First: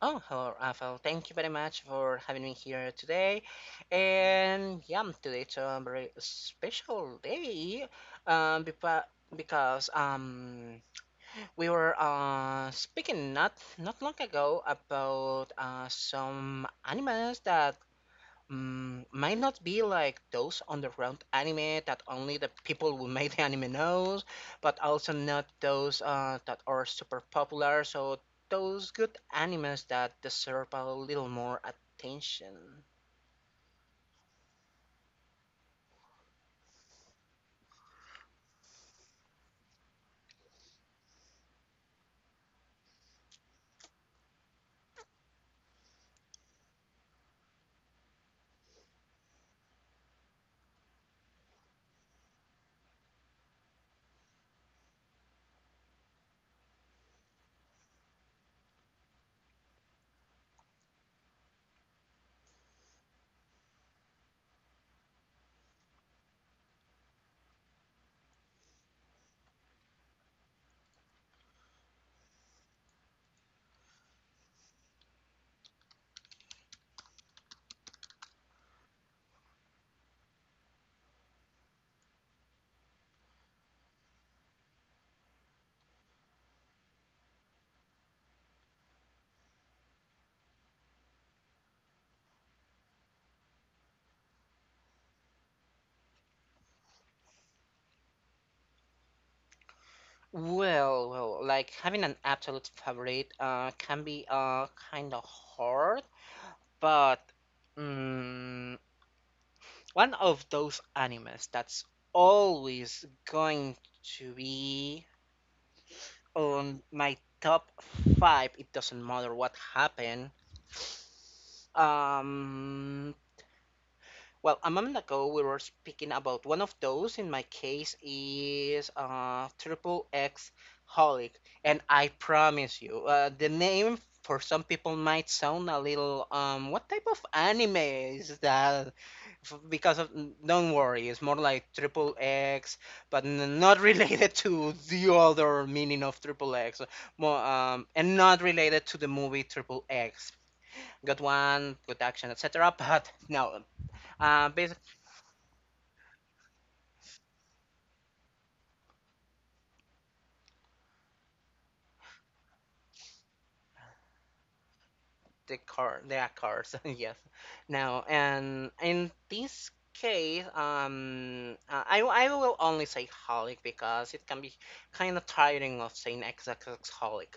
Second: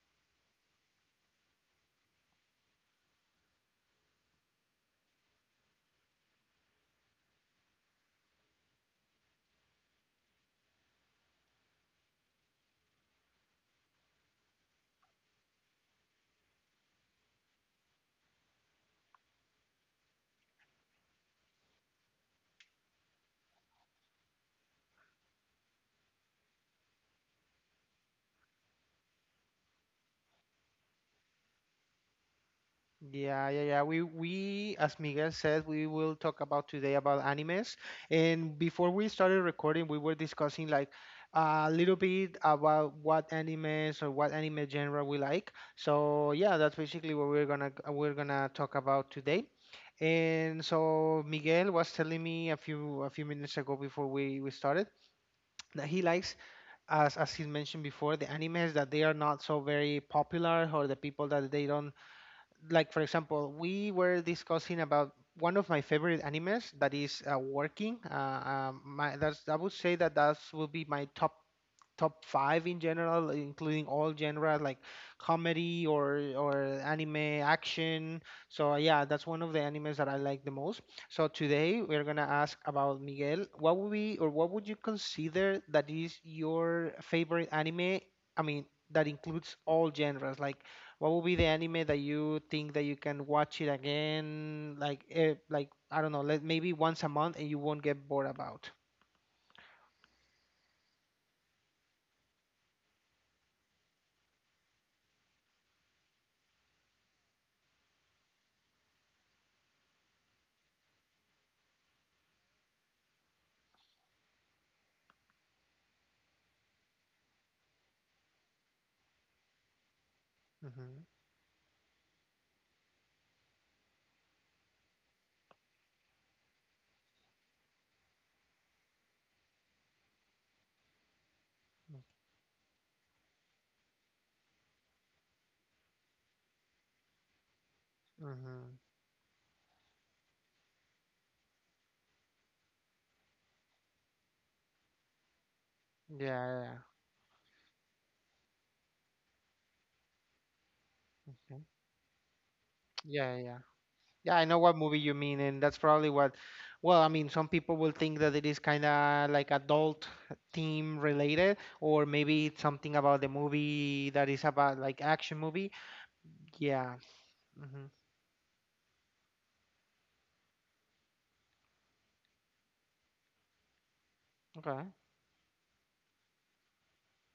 Oh, hello, Rafael. Thank you very much for having me here today. And yeah, today's a very special day because we were speaking not long ago about some animals that might not be like those underground anime that only the people who made the anime knows, but also not those that are super popular. So those good animes that deserve a little more attention. Yeah, yeah, yeah. We as Miguel said, we will talk about today about animes. And before we started recording, we were discussing like a little bit about what animes or what anime genre we like. So yeah, that's basically what we're gonna talk about today. And so Miguel was telling me a few minutes ago before we started that he likes, as he mentioned before, the animes that they are not so very popular or the people that they don't like. For example, we were discussing about one of my favorite animes, that is working. Uh, um, my that's, I would say, that that will be my top five in general, including all genres like comedy or anime action. So yeah, that's one of the animes that I like the most. So today we're gonna ask about Miguel: what would be, or what would you consider that is your favorite anime? I mean, that includes all genres. Like, what would be the anime that you think that you can watch it again? Like, like I don't know, like maybe once a month and you won't get bored about. Well, like having an absolute favorite can be kind of hard, but mm, one of those animes that's always going to be on my top five. It doesn't matter what happened. Um, well, a moment ago we were speaking about one of those. In my case, is triple X holic, and Mm-hmm. I promise you, the name for some people might sound a little what type of anime is Mm-hmm. that? Because of, don't worry, it's more like triple X, but not related to the other meaning of Yeah, triple yeah. X, more and not related to the movie triple X, good Mm. one, good action, etc. But Yeah, yeah. no, Yeah, I uh, know what basically, movie you mean, and that's probably what, well, I mean, some people will think that it is kind of like adult theme related, or maybe it's something about the movie that is about like action the movie. car the cars Yeah. yes. Hmm. Now and in this case I will only say holic because it can be Okay. kind of tiring of saying XXX holic.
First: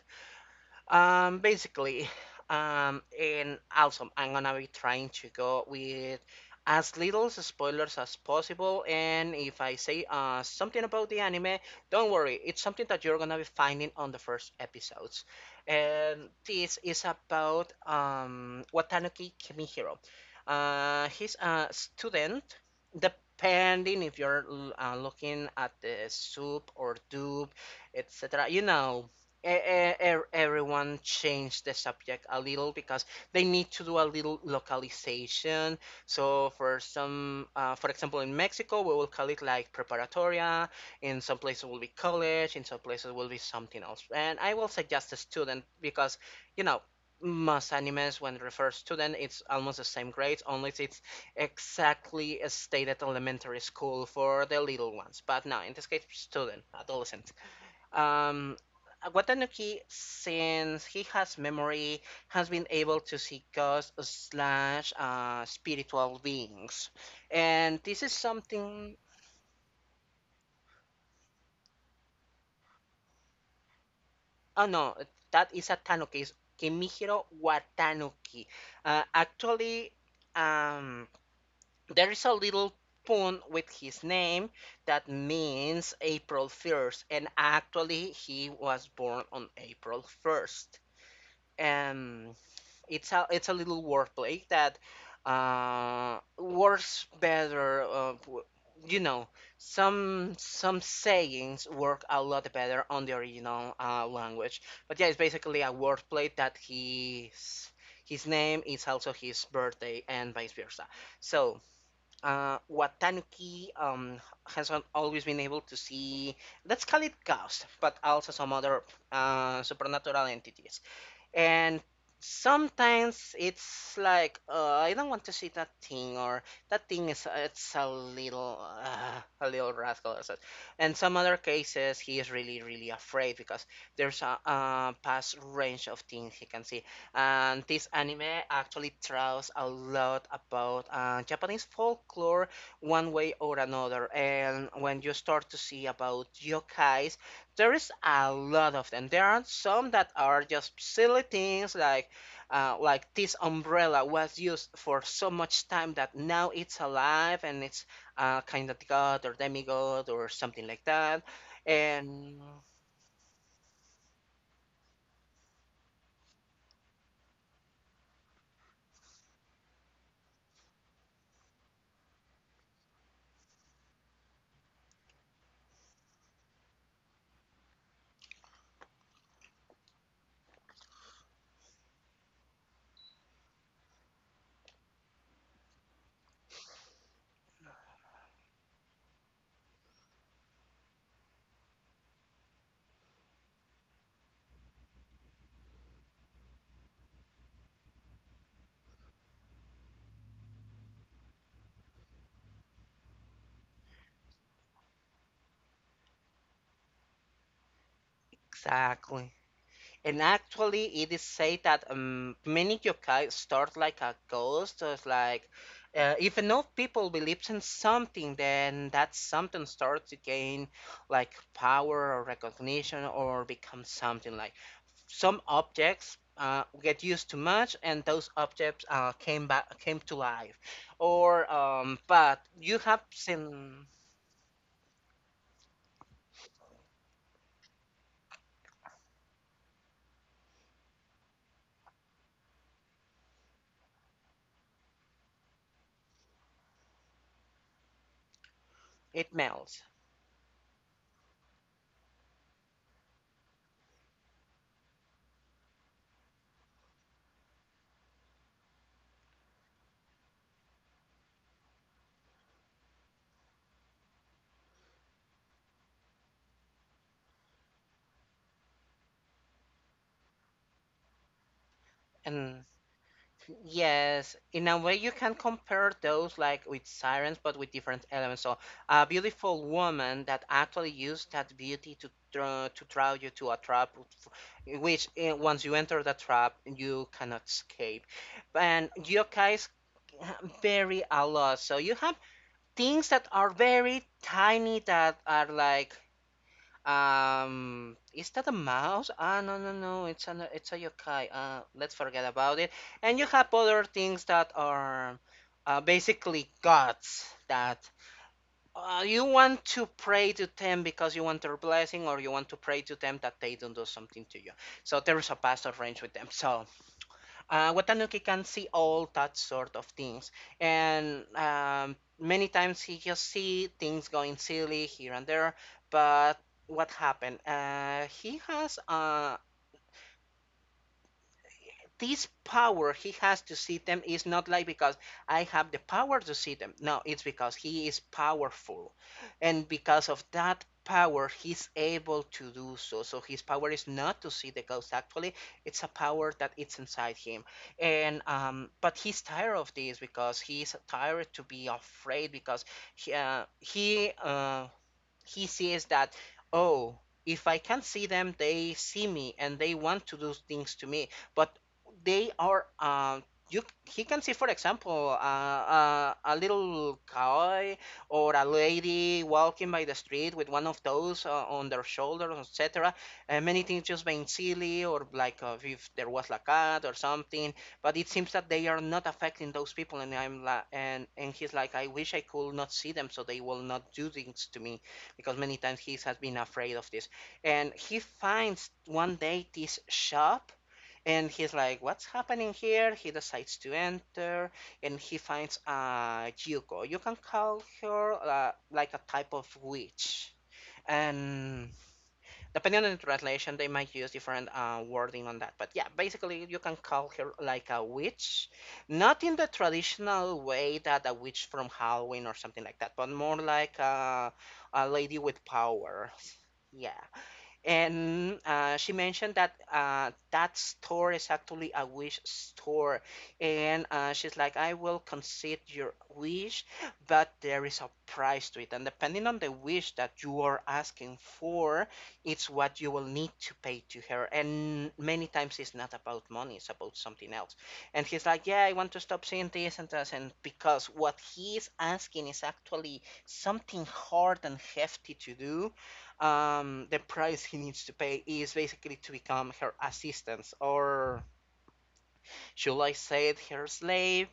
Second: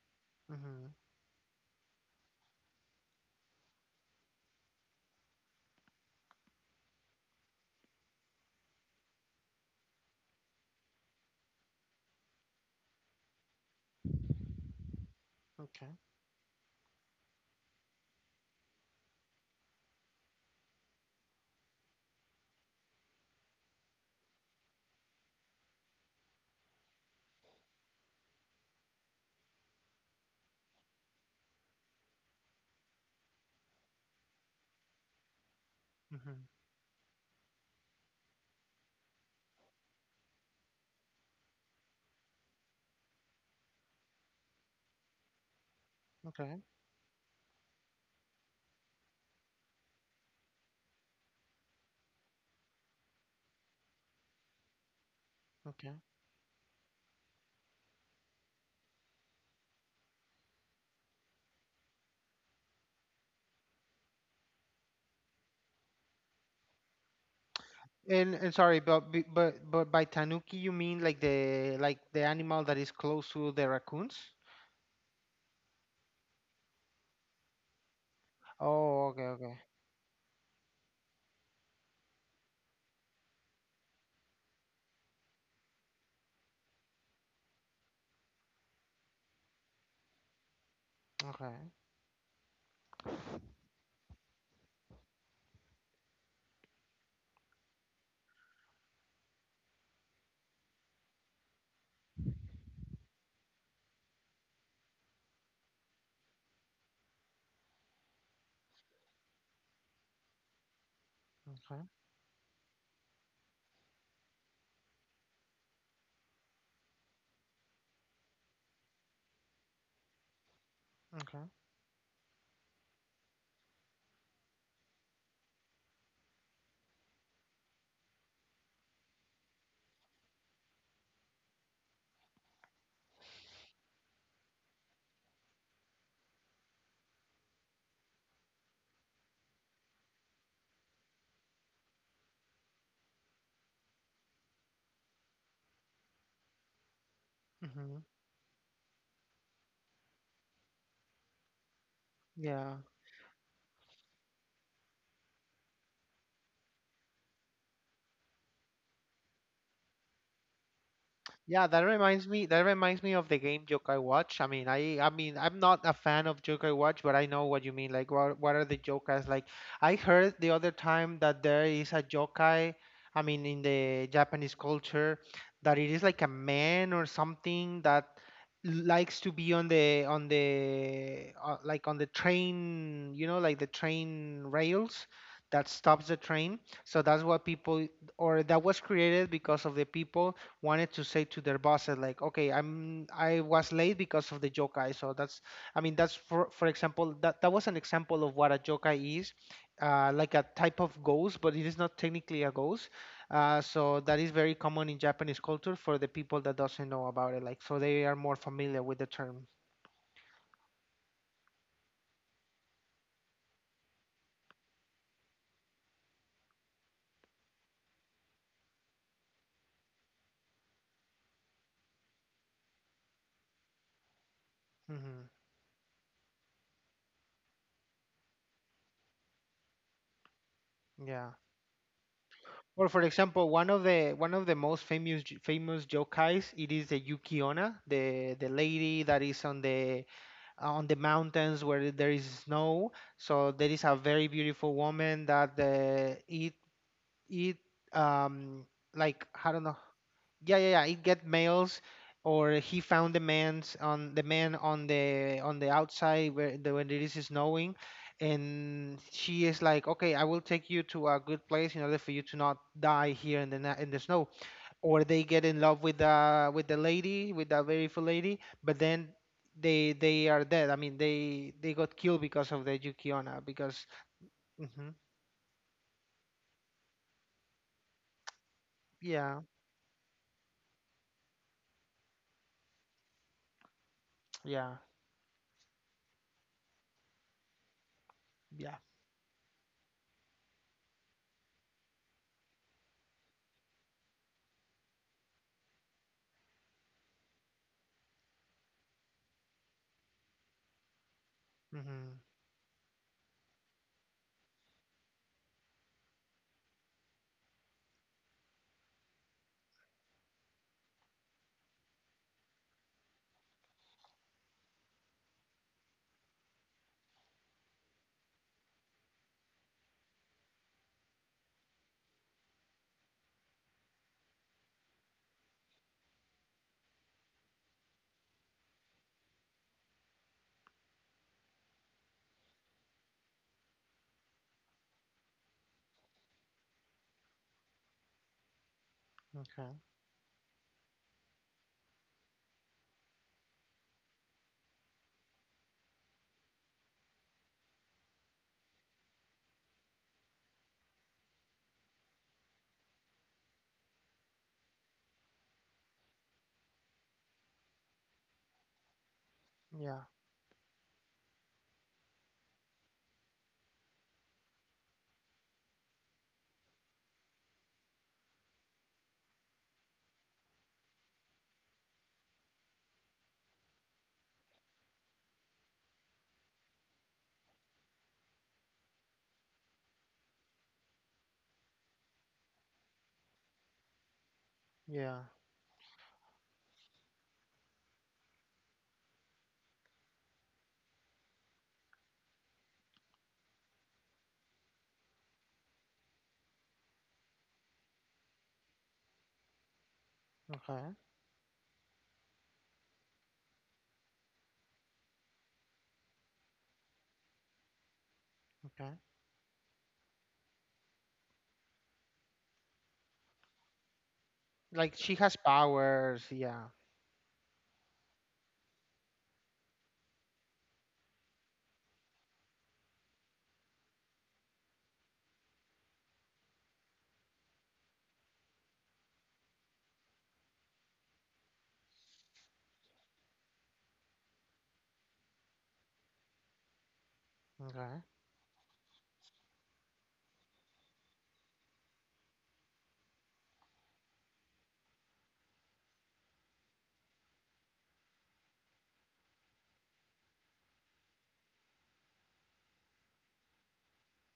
Hmm. Basically, and also I'm gonna be trying to go with as little spoilers as possible. And if I say something about the anime, don't worry, it's something that you're gonna be finding on the first episodes. Okay. And this is about Watanuki Kimihiro. He's a student. Depending if you're looking at the soup or dub, etc. You know, everyone changed the subject a little because they need to do a little localization. Hmm. So for some, for example, in Mexico, we will call it like preparatoria. In some places will be college. In some places will be something else. And I will suggest a student because, Okay. you know, most animes when it refers student, it's almost the same grades, unless it's exactly as stated elementary school for the little ones. But no, in this Okay. case, student, adolescent. Um, Watanuki, since he has memory, has been able to see ghosts slash spiritual beings. And this is And sorry, something, but but by tanuki you mean like the animal that is close to the raccoons? oh no, that is a Tanuki, it's Kimihiro Watanuki. Oh, okay, okay. Actually, um, there is a little pun with his name that means April 1st, and actually, he was born on April 1st. Okay. It's a little wordplay that works better. You know, some sayings work a lot better on the original language. But yeah, it's basically a wordplay that his name is also his birthday and vice versa. So Okay. What Tanuki has not always been able to see, let's call it ghosts, but also some other supernatural entities. Okay. And sometimes it's like, I don't want to see that thing, or that thing is it's a little rascal or such. And some other cases, he is really afraid because there's a, past range of things he can see. And this anime actually tells a lot about Japanese folklore, one way or another. And when you start to see about yokai there is Hmm. a lot of them. There are some that are just silly things Yeah. Like this umbrella was used for so much time that now it's alive and it's kind of god or demigod or something like that. Yeah, that reminds And me. That reminds me of the game Yokai Watch. I mean, I mean, I'm not a fan of Yokai Watch, but I know what you mean. Like, what are the yokai? Like, I heard the other time that there is a yokai. I mean, in the Japanese culture, that it is like a man or something that likes to be on the like on the train. You know, like the train rails that stops the train. So that's what people, or that was created because of the people wanted to say to their bosses like, okay, I was late because of the yokai. So that's, I mean, that's, for example, that that was an example of what a yokai is. Like a type of ghost, but it is not technically a ghost. So that is very common in Japanese culture for the people that doesn't know about it, like, so they are more familiar with the exactly. term. And actually, it is said that many yokai start like a ghost. So it's like, if enough people believes in something, then that something starts to gain like power or recognition or become something like Hmm. some objects. Get used too much, and those objects came back, came to life, Yeah, or but you or, for have example, seen one of the most famous yokais, it is the yukiona, the lady that is on the mountains where there is snow. So there is a very beautiful woman that it it um like, it I don't know. melts, Yeah, yeah, yeah. It get males, or he found the man's on the man on the outside where the, when it is snowing, and she is like, okay, I will take you to a good place in order for you to not die here in the snow, or they get in love with the lady, with the beautiful lady, but then they are dead. I mean, they got killed because of and. the yukiona, because. Yes, in a Hmm. way you can compare those like with sirens, but with different elements. So a Yeah, beautiful woman that actually used that beauty to draw you to a trap, yeah, which eh, once you enter the trap, you cannot escape. yeah. And yokais vary a lot. So you have things that are very tiny that are like is that a mouse? Ah, no, no, no. It's a yokai. Let's Hmm. forget about it. And you have other things that are basically gods that you want to pray to them because you want their blessing, or you want to pray to them that they don't do something to you. So there is a past of range with them. So Watanuki can see all that sort of things. And many times he just see things going silly here and there. But what happened? He has this power he has to see them is not like because I have the power to see them. No, it's because he is powerful. And Okay. because of that power, he's able to do so. So his power is not to see the ghost actually. It's a power that it's inside him. And but he's tired of this because he's tired to be afraid because he uh, he uh, he sees that oh, if I can not see them, they see me and they Yeah, want to do things to me, but they are you, he can see, for example, a little cowboy or a lady walking by the street with one of those on their shoulder, etc. And many things just being silly or like if there was a cat or something, but it seems that they are not affecting those people, and and he's like, I wish I could not see them so they will not do things to me, yeah. because many times he has been afraid of this. And he finds one day this shop and he's like, What's happening here? He decides to enter and he finds Yuko. You can call her like a type of witch. Okay, And depending on the translation, they might use different wording on that. But yeah, basically, you can call her like a witch, okay. not in the traditional way that a witch from Halloween or something like that, but more like a Like, she lady has with power. powers, yeah. Yeah. And she mentioned that that store is actually a wish store. And she's like, I will concede your wish, but there is a price to it. And depending on the wish that you are asking for, it's what you will need to pay to her. And many times it's not about money, it's about something else. Okay, And he's like, Yeah, I want to stop seeing this and that. And because what he is asking is actually something hard and hefty to do the price he needs to pay is basically to become her assistant, or should I say it, her slave?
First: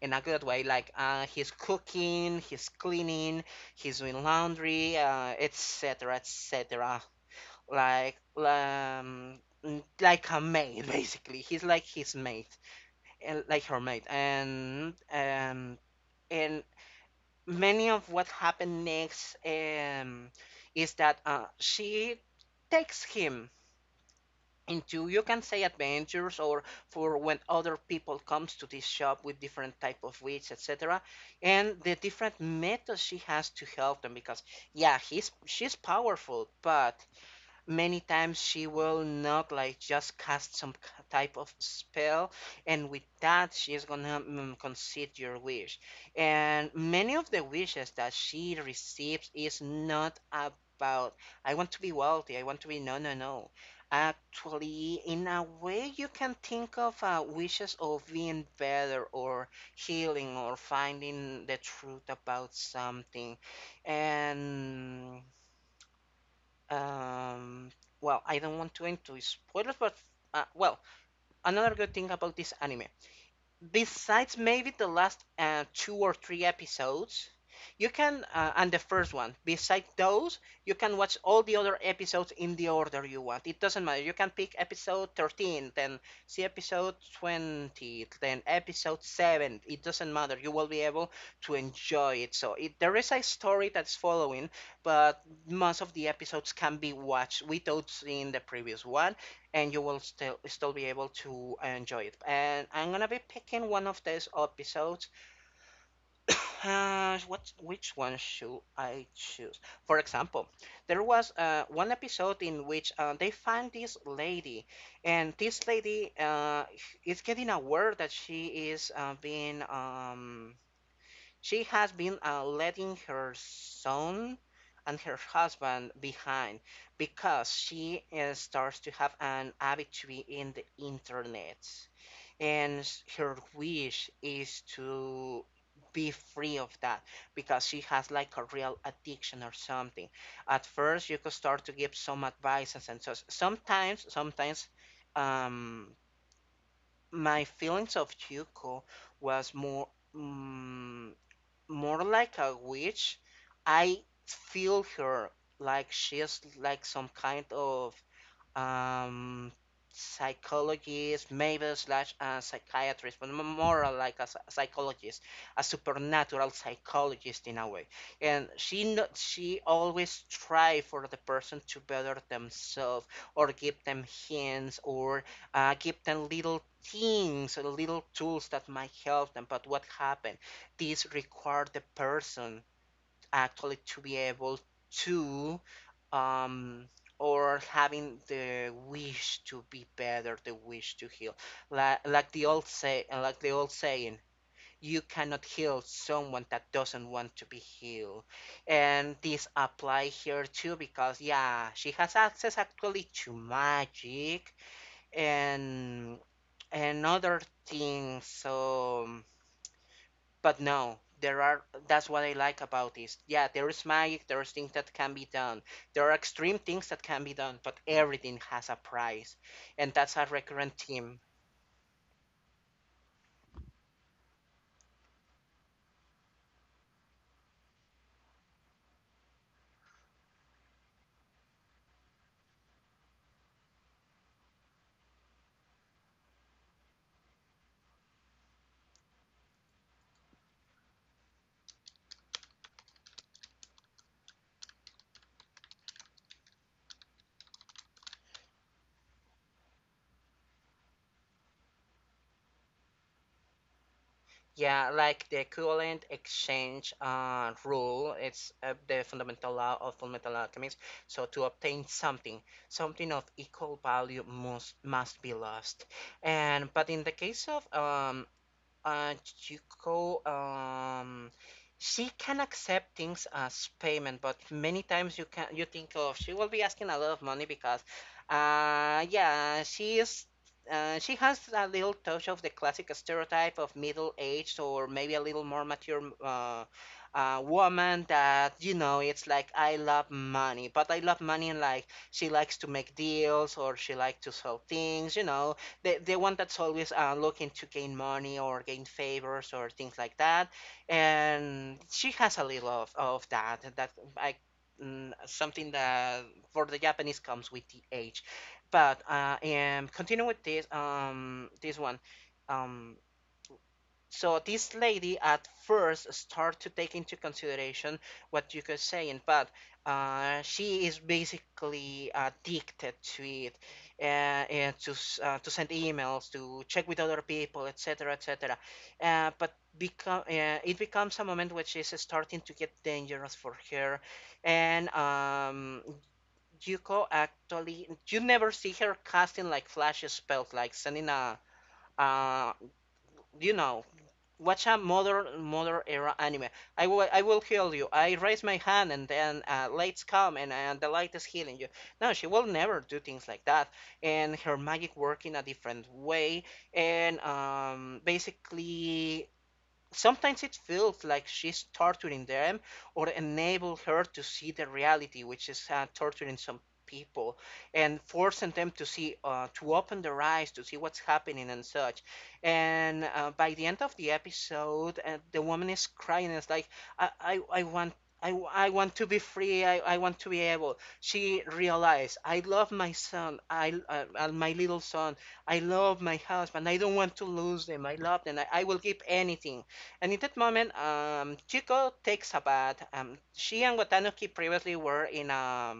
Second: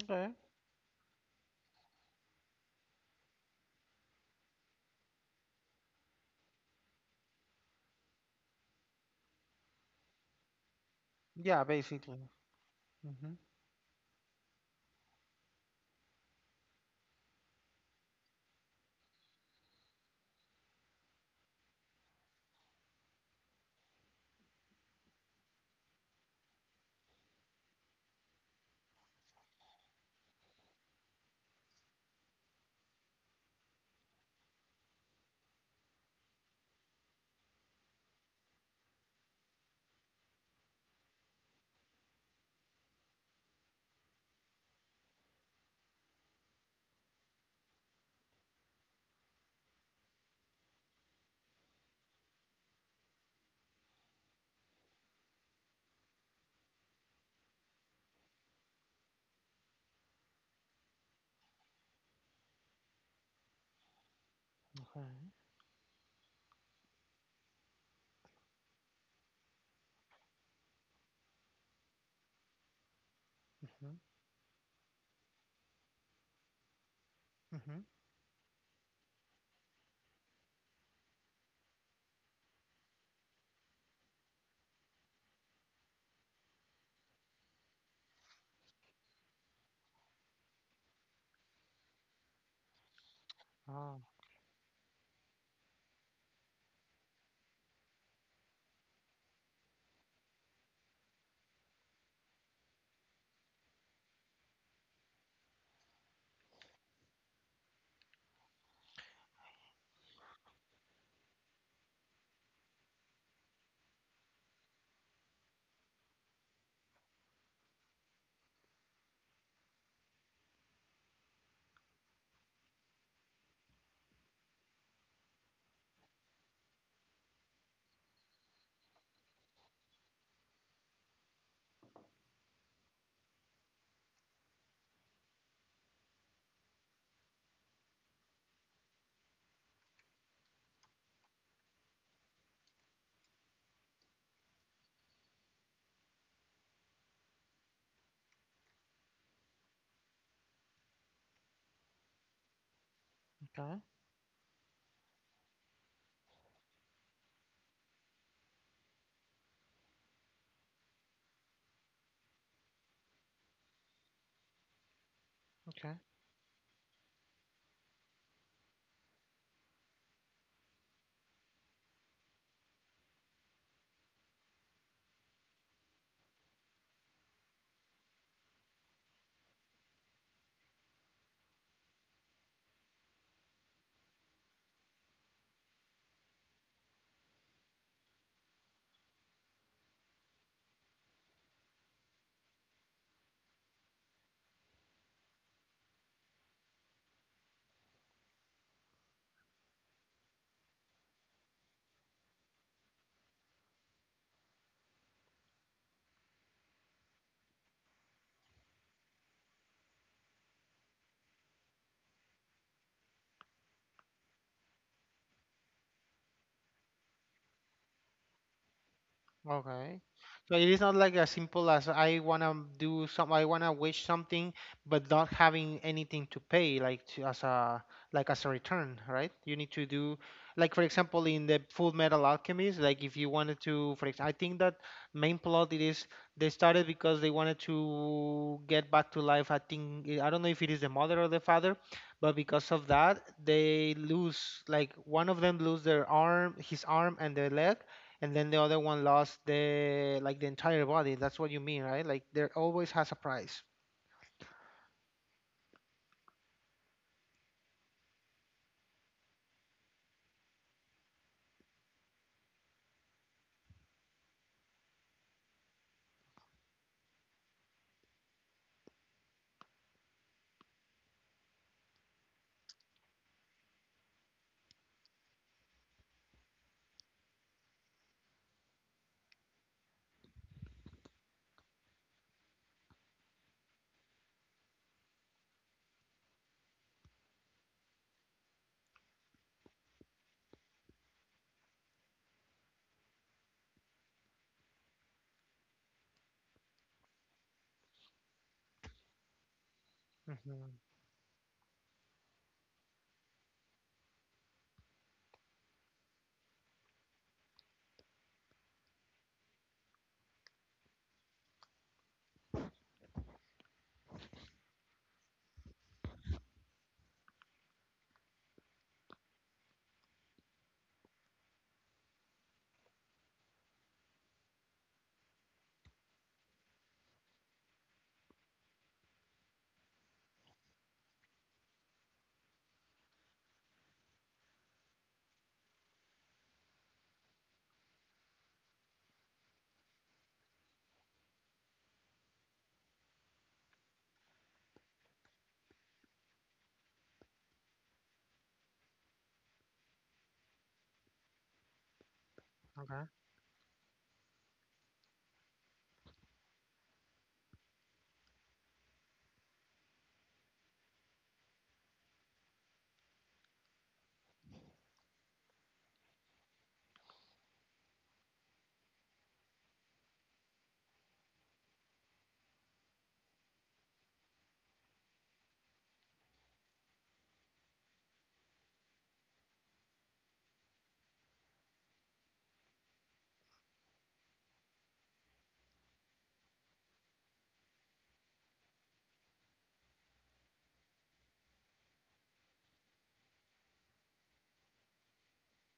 In a okay. good way, like he's cooking, he's cleaning, he's doing laundry, etc, etc., etc. Like um, like a maid, basically. He's Yeah, like his basically. maid, and like her maid, and many of what happened next is that she takes him into, you can say, adventures or for when other people comes to this shop with different type of witch, etc., and the different methods she has to help them, because yeah, he's she's powerful, but many times she will not like just cast some type of spell and with that she is gonna concede your wish. And many of the wishes that she receives is not about, I want to be wealthy, I want to be, no, no, no, actually, in a way you can think of wishes of being better or healing or finding the truth about something. And Okay. um, well, I don't want to into spoilers, but well, another good thing about this anime, Hmm. besides maybe the last two or three episodes, Hmm. you can and the first one, besides those, you can watch all the other episodes in the order you want. It doesn't matter, you can pick episode 13, then see episode 20, then episode 7. It doesn't matter, you will be able to enjoy it. So it, there is a story that's Oh, following, but most of the episodes can be watched without seeing the previous one and you will still be able to enjoy it. And I'm gonna be picking one of these episodes. What which one should I choose? For example, there was one episode in which they find this lady, and this lady is getting aware that she is being she has been letting her son and her husband behind because she starts to have an habitude in the internet. And her wish is to be free of that because she has like a real addiction or something. At first, you could start to give some advices and so sometimes, um, my feelings of Yuko was more. mm More like a witch. okay, I feel her like she's like some kind of um, psychologist, maybe slash psychiatrist, but more like a psychologist, a okay. supernatural psychologist in a way. And she no- she always try for the person to better themselves or give them hints or give them little things, little tools that might help them. But what happened? This required the person actually to be able to um or having the wish to be better, the wish to heal, like the old say like the old saying, you cannot heal someone that doesn't want to be healed. And this apply here too because yeah, she has access actually to magic and and other things, so but no, there are. That's what I like about this. Yeah, there is magic. There is things that can be done. There are extreme things that can be done. But everything has a price, and Okay. that's a So it recurrent is not like theme. as simple as I wanna do some, I wanna wish something, but not having anything to pay, as a, like, as a return, right? You need to do, like, for example, in the Full Metal Alchemist, like, if you wanted to, for example, I think that main plot, it is they started because they wanted to get back to life. I think I don't know if it is the mother or the father, but because of that, they lose, like, one of them lose their arm, his arm, and their leg, and then the other one lost, the entire body. That's what you mean, right? Like, there always has a price. Yeah, like the equivalent exchange rule. It's the fundamental law of fundamental alchemist. So to obtain something, something of equal value must be lost. And but in the case of Chico, she can accept things as payment, but many times you can you think of she will be asking a lot of money because, yeah, she is. She has a little touch of the classic stereotype of middle-aged or maybe a little more mature woman that you know it's like I love money, but I love money, and like she likes to make deals or she likes to sell things, you know, the one that's always looking to gain money or gain favors or things like that. Mm-hmm. And she has a little of that. That I, something that for the Japanese comes with the age. But and continue with this this one. Um, so this lady at first start to take into consideration what you could say, in but she is basically addicted to it, uh, and to send emails, to check with other people, etc., etc. But become it becomes a moment which is starting to get dangerous for her, and Yuko actually you never see her casting like flash spells, like sending a uh, you know watch a modern era anime. I will heal you. I raise my hand and then lights come, and the light is healing you. No, she will never do Okay. things like that. And her magic work in a different way. And basically sometimes it feels like she's torturing them, or enable her to see the reality, which is torturing some people and forcing them to see, to open their eyes to see what's happening and such. And by the end of the episode, the woman is crying. It's like, I want. I want to be free. I want to be able. She realized, I love my son. I my little son. I love my husband. I don't want to lose them. I love them. I will give anything. And in that moment, Chico takes a bath. She and Watanuki previously were in a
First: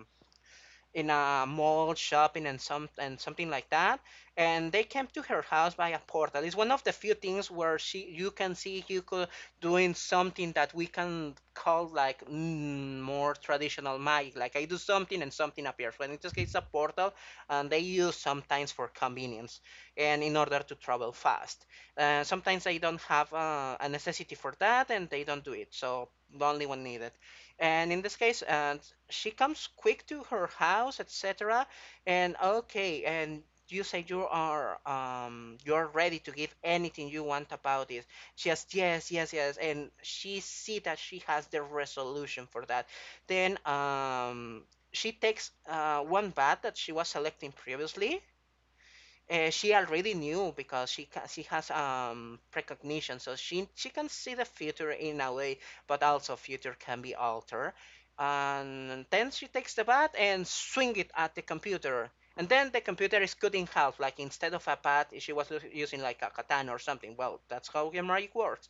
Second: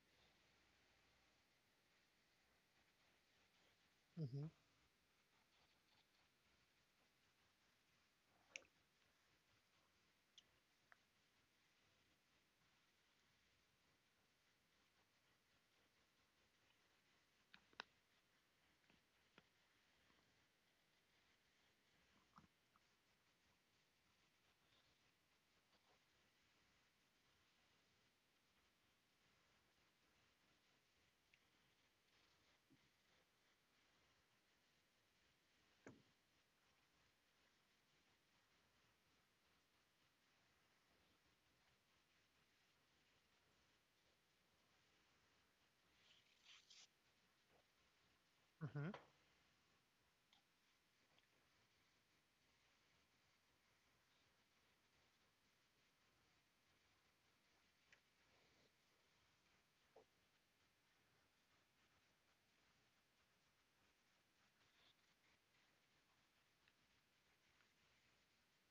in a mall shopping and something like that, Mm-hmm. and they came to her house by a portal. It's one of the few things where she, you can see Yuko doing something that we can call like more traditional magic, like I do something and something appears, but in this case it's a portal, and they use sometimes for convenience and in order to travel fast. Uh, sometimes they don't have a necessity for that and they don't do it, so only when needed. And in this case, and she comes quick to her house, etc. And okay, and you say you are you're ready to give anything you want about it. She says yes, yes, yes, and she see that she has the resolution for that. Then she takes one bath that she was selecting previously. Mm-hmm. Uh, she already knew because she has precognition, so she can see the future in a way, but also future can be altered. And then she takes the bat and swing it at the computer, and then the computer is cut in half. Like instead of a bat, she was using like a katana or something. Well, that's how game magic works.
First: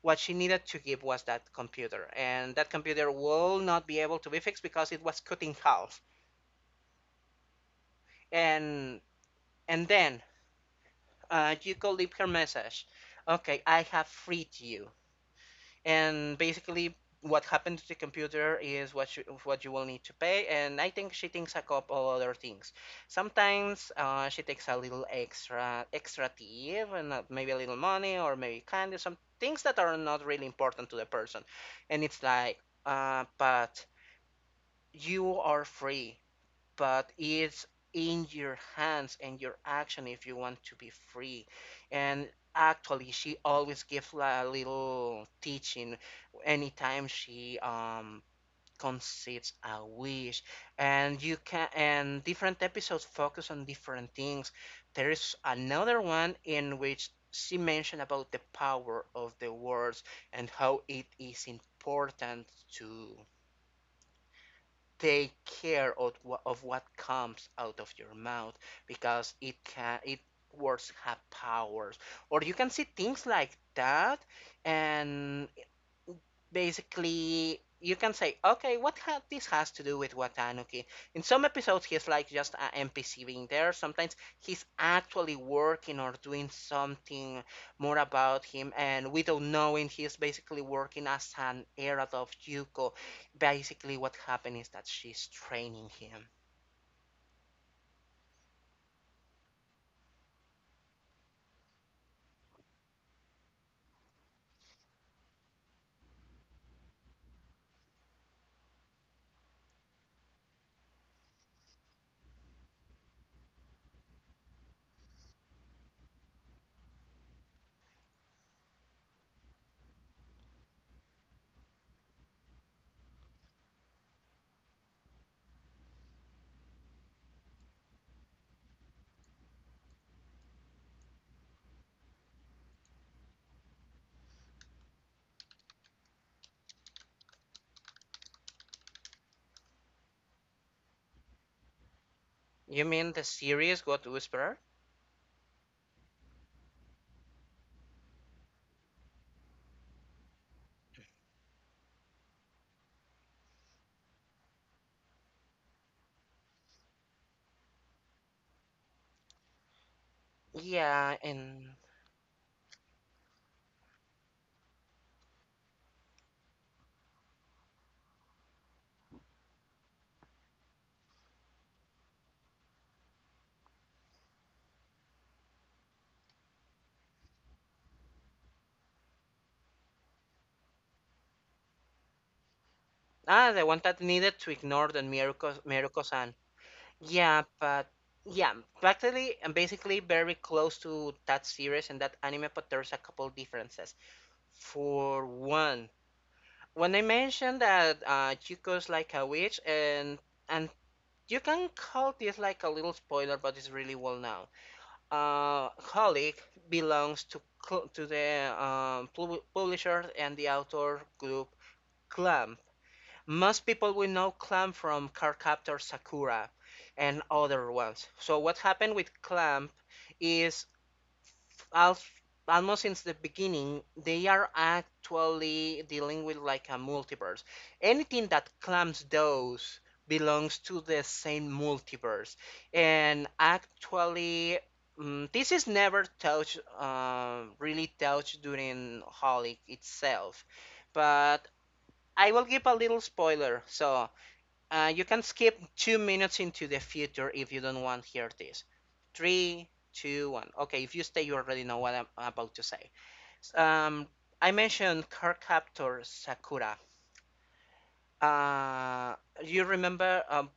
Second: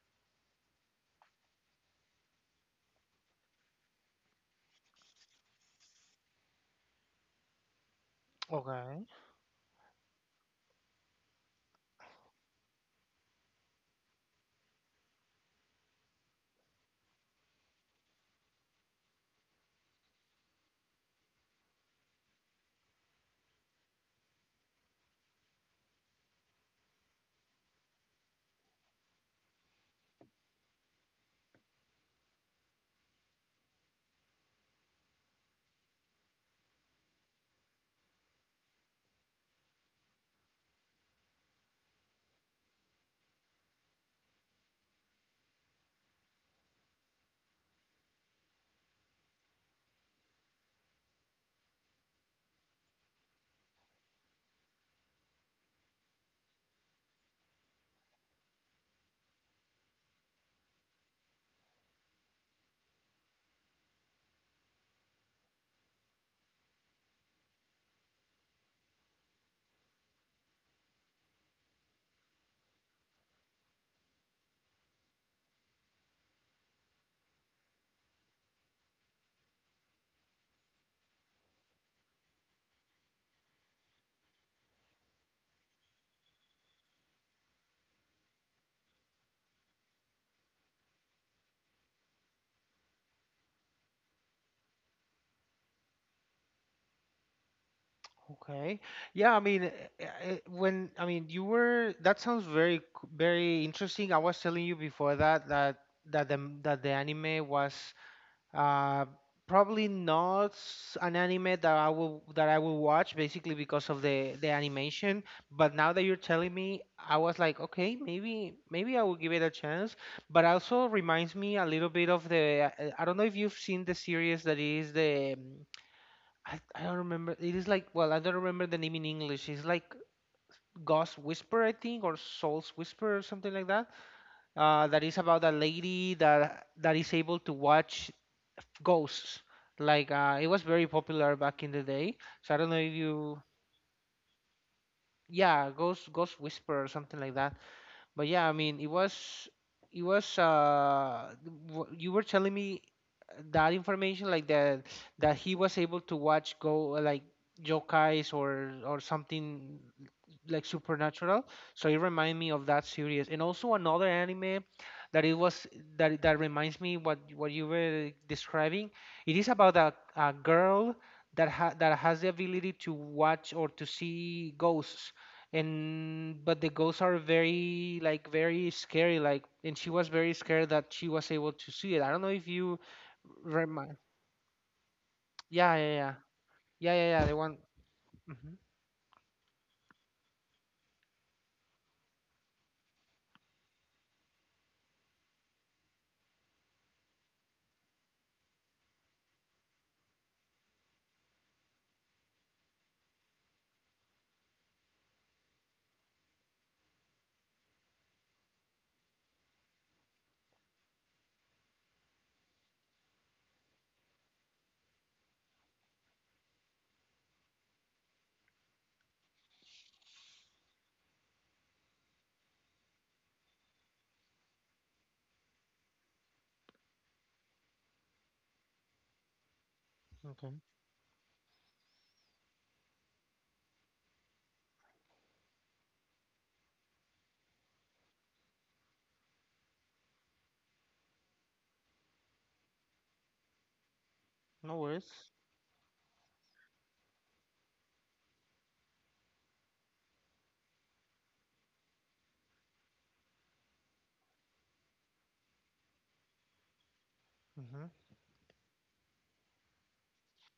What she needed to give was that computer, and that computer will not be able to be fixed because it was cut in half. And Okay. and then you could leave her message. Okay, I have freed you. And basically, what happened to the computer is what you will need to pay. And I think she thinks a couple other things. Sometimes she takes a little extra tip and maybe a little money or maybe candy, some things that are not really important to the person. And it's like, but you are free, but it's in your hands and your action if you want to be free. And actually, she always gives a little teaching anytime she concedes a wish. And you can, and different episodes focus on different things. There is another one in which she mentioned about the power of the words and how it is important to take care of what comes out of your mouth, because it can it words have powers, or you can see things like that. And basically you can say, okay, this has to do with Watanuki. In some episodes he's like just an NPC being there, sometimes he's actually working or doing something more about him, and without knowing he's basically working as an herald of Yuko. Basically what happened is that she's training him. Okay. Yeah. I mean, when, I mean, you were, that sounds very very interesting. I was telling you before that the that the anime was. Uh, Probably not s- an anime that I will watch, basically because of the animation. But now that you're telling me, I was like, okay, maybe I will give it a chance. But also reminds me a little bit of the, I don't know if you've seen the series that is the, I don't remember. It is like, well, I don't remember the name in English. It's like Ghost Whisper, I think, or Soul's Whisper or something like that. That is about a lady that is able to watch ghosts. Like, it was very popular back in the day. So I don't know You if mean the you, series got whisperer? yeah, Ghost Whisper or something like that. But yeah, I mean, it was you were telling me that information, like, that he was able to watch go like, yokais or something, like, Yeah, supernatural. and So it reminded me of that series. And also another anime that it was that that reminds me what you were describing. It is about a girl that ha that has the ability to watch or to see ghosts, and but the ghosts are very, like, very scary, like, and she was very scared that she was able to see it. I don't know if you ah, the one remind. that needed to ignore the Miruko, Yeah, yeah, miruko yeah. san Yeah, yeah, yeah. The Yeah, one. but Hmm. yeah, practically and basically very close to that series and that anime, but there's a couple differences. For one, when I mentioned that Chico's like a witch, and you can call this like a little spoiler, but it's really well known. Holic belongs to to the publisher and the author group Clamp. Most people we know Clamp from Cardcaptor Sakura and other ones. So what happened with Clamp is al- almost since the beginning, they are actually dealing with like a multiverse. Anything that Clamp does belongs Okay. to the same multiverse, and actually, this is never touched, really touched during Holic itself, but I will give a little spoiler. So No you can worries. skip 2 minutes into the future if you don't want to hear this. Three, two, one. Okay, if you stay, you already know what I'm about to say. Um, I mentioned car Sakura. Hmm. Uh, you remember?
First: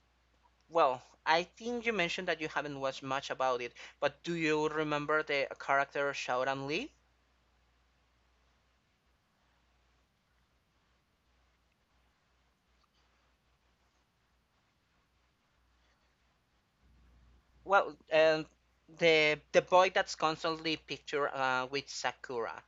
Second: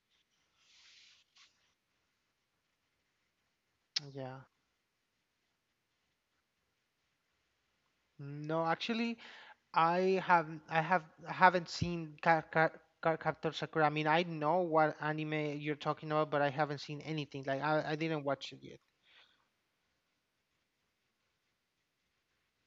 Well, I think you mentioned that you haven't watched much about it, but do Yeah. you remember the character Shaoran Lee? No, actually, i have i have I haven't seen Car Captor Sakura. I mean, I know what anime you're talking about, but I haven't seen anything, like, i, Well, I didn't watch it yet. the boy that's constantly pictured with Sakura.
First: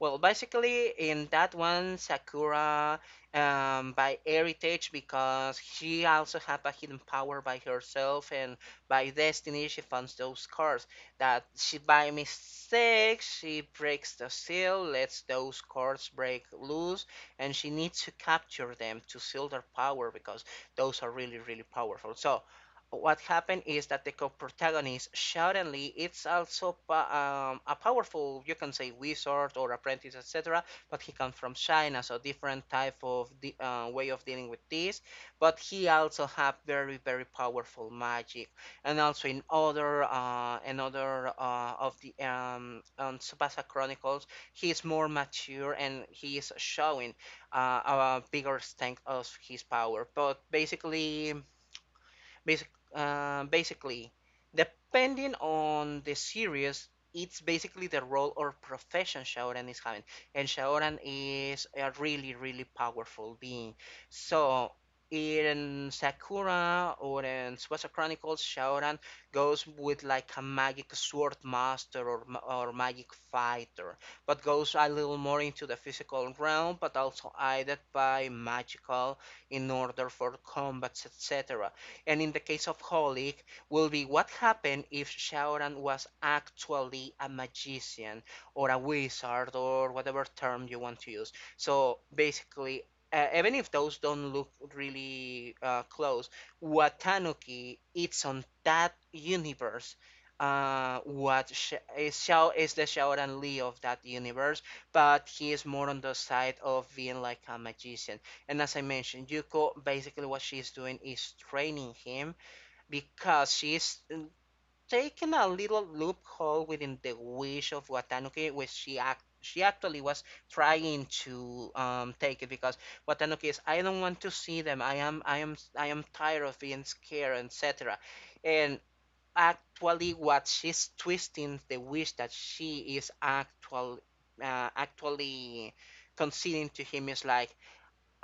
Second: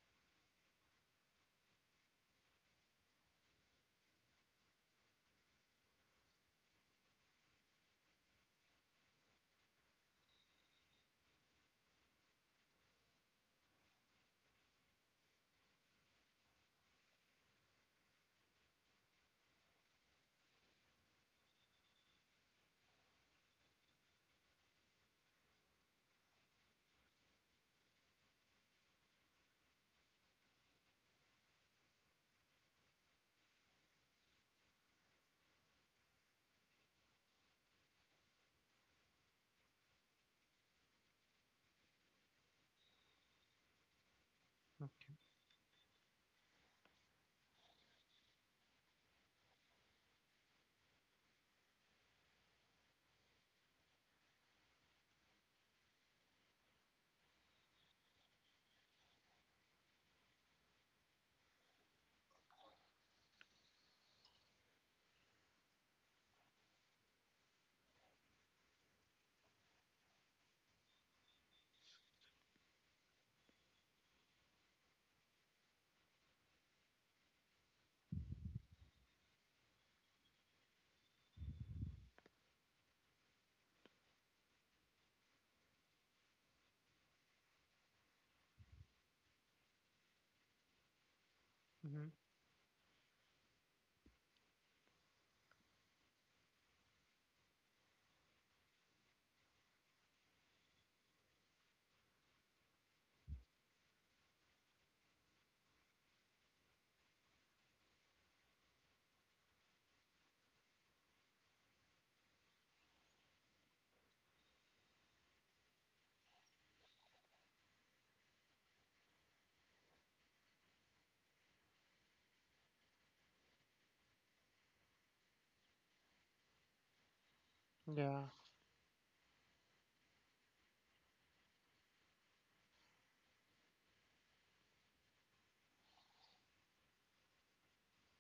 Well, basically in that one, Sakura by heritage, because she also had a hidden power by herself and by destiny, she finds those cards, that she by mistake she breaks the seal, lets those cards break loose, and she needs to capture them to seal their power because those are really powerful. So what happened is that the co-protagonist suddenly it's also a powerful, you can say, wizard or apprentice, etc. But he comes from China, so different type of way of dealing with this. But he also have very powerful magic, and also in other another of the Tsubasa Chronicles, he is more mature and he is showing a bigger strength of his power. But basically, Basic, basically, depending on the series, it's basically the role or profession Shaoran is having. And Shaoran is a really, really powerful being. So in Sakura or in Tsubasa Chronicles, Shaoran goes with like a magic sword master or magic fighter, but goes a little more into the physical realm, but also aided by magical in order for combats, etc. And in the case of Holic, will be what happened if Shaoran was actually a magician or a wizard or whatever term you want to use. So Hmm. basically, even if those don't look really close, Watanuki it's on that universe. What Sh- is Shao is the Shaoran Lee of that universe, but he is more on the side of being like a magician. And as I mentioned, Yuko basically what she's doing is training him because she's taking a little loophole within the wish of Watanuki, which she actually was trying to take it because Watanuki is I don't want to see them. I am tired of being scared, etc. Yeah. And actually, what she's twisting the wish that she is actually conceding to him is like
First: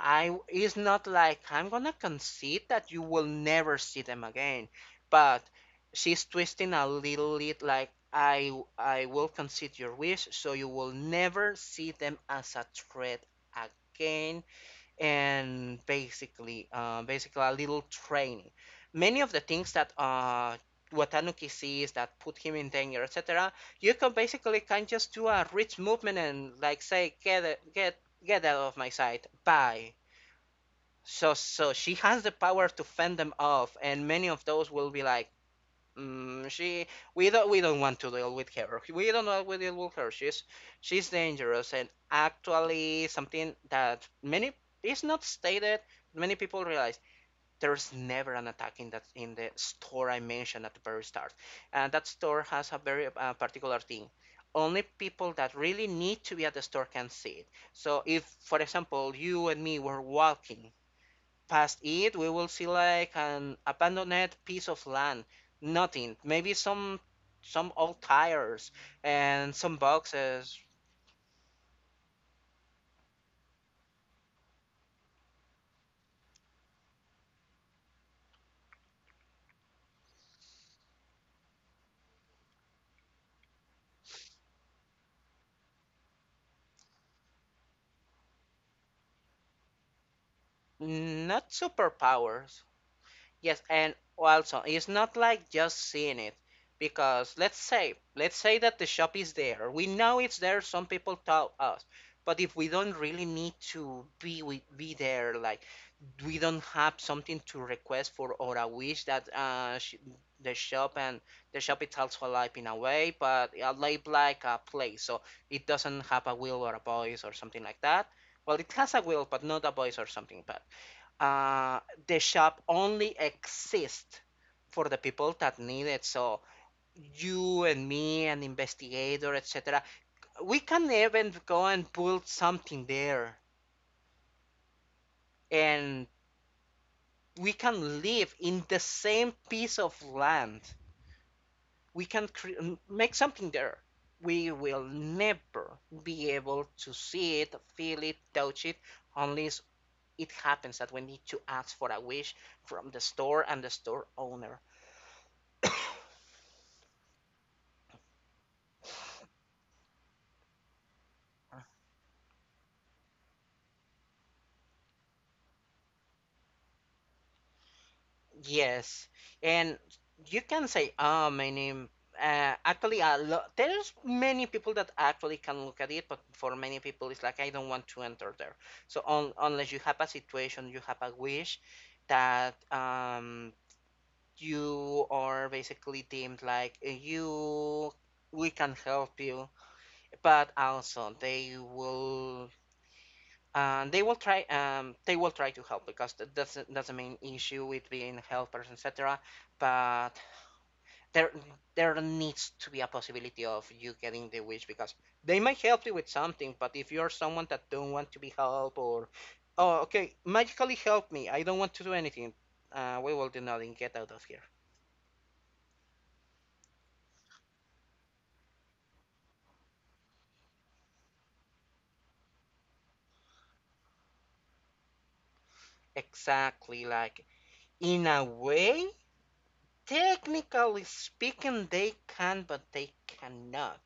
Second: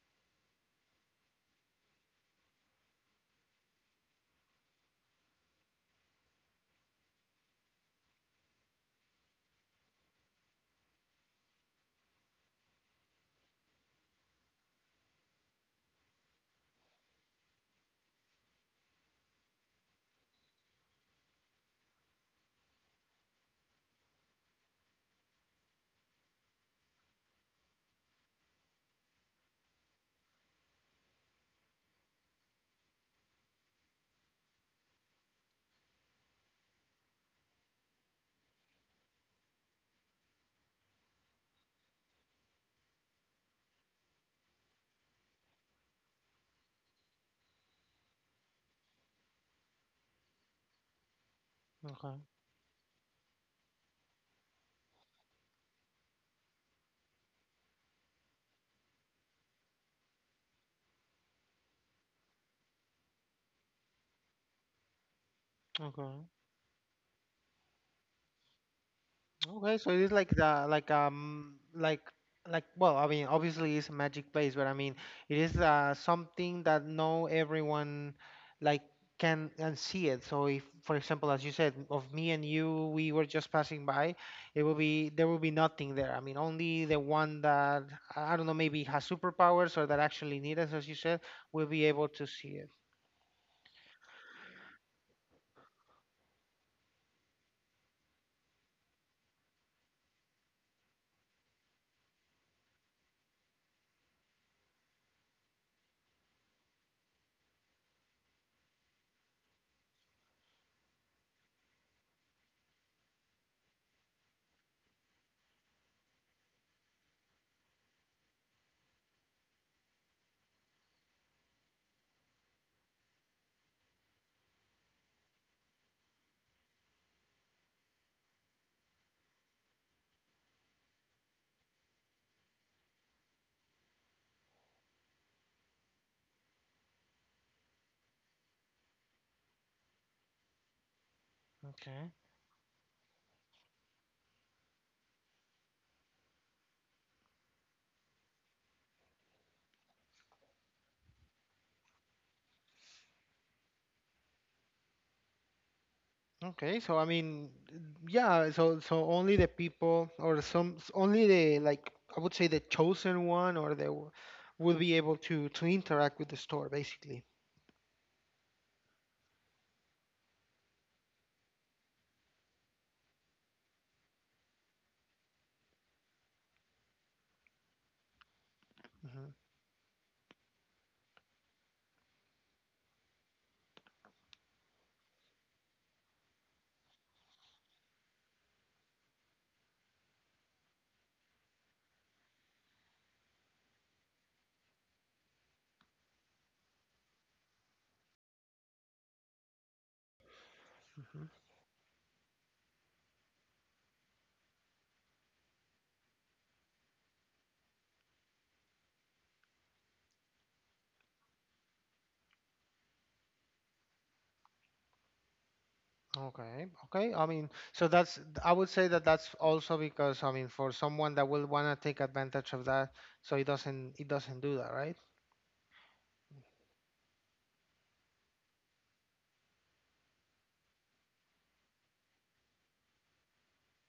I it's not like I'm gonna concede that you will never see them again, but she's twisting a little bit like I will concede your wish, so you will never see them as a threat again, and basically a little training. Many of the things that Watanuki sees that put him in danger, etc. You can basically can just do a rich movement and like say get out of my sight, bye so she has the power to fend them off, and many of those will be like, she we don't want to deal with her. We don't want to deal with her. She's dangerous, and actually something that many is not stated. Many people realize there's never an attack in that in the store I mentioned at the very start, and that Okay, store has a very particular thing. Only people that really need to be at the store can see it. So if, for example, you and me were walking past it, we will see like an abandoned piece of land, nothing, okay. maybe some old tires and Okay, some so it's like boxes, the, like, like, well, I mean, obviously it's a magic place, but I mean, it is something that no everyone, like, can and see it. So if, for example, as you said, of me and you, we were just passing by, it will be, there will be nothing there. I mean, only the one that I don't know, maybe has superpowers or that actually need us, as you said, not will be able to see superpowers. it. Yes, and also it's not like just seeing it because let's say that the shop is there. We know it's there. Some people tell us, but if we don't really need to be we, be there, like we don't have something to request for or a wish that the shop and the shop is also alive in a way, but alive like a place, so it doesn't have a will or a voice or something like that. Well, it has a will, but not a voice or something. But uh, the shop only exists for the people that need it. So you and me, an investigator, etc. We can even go and build something there, and we can live in the same piece of land. We Okay. can make something there. We will never be able to see it, feel it, touch it, unless it happens that we need to ask for a wish from the store and the store owner. Okay, so I mean, yeah, so only the people, or only the, like, I would say, the chosen one, or will be able to interact with the store basically. Yes, and you can say, "Ah, my name." Actually, there's many people that actually can look at it, but for many people, it's like I don't want to enter there. So Hmm. un unless you have a situation, you have a wish that you are basically deemed like you, we can help you, but also they will. They will try. They will try to help because that's the main issue with being helpers, etc. But Hmm. there there needs to be a possibility of you getting the wish because they might help you with something. But if you're someone that don't want to be helped or, oh, okay, magically help me. I don't want to do anything. We will do nothing. Get out of here. Okay, okay. I mean, so that's I would say that that's also because, I mean, for someone that will wanna take advantage of that, so it doesn't do that, right? Exactly. Like in a way, technically speaking, they can, but they cannot.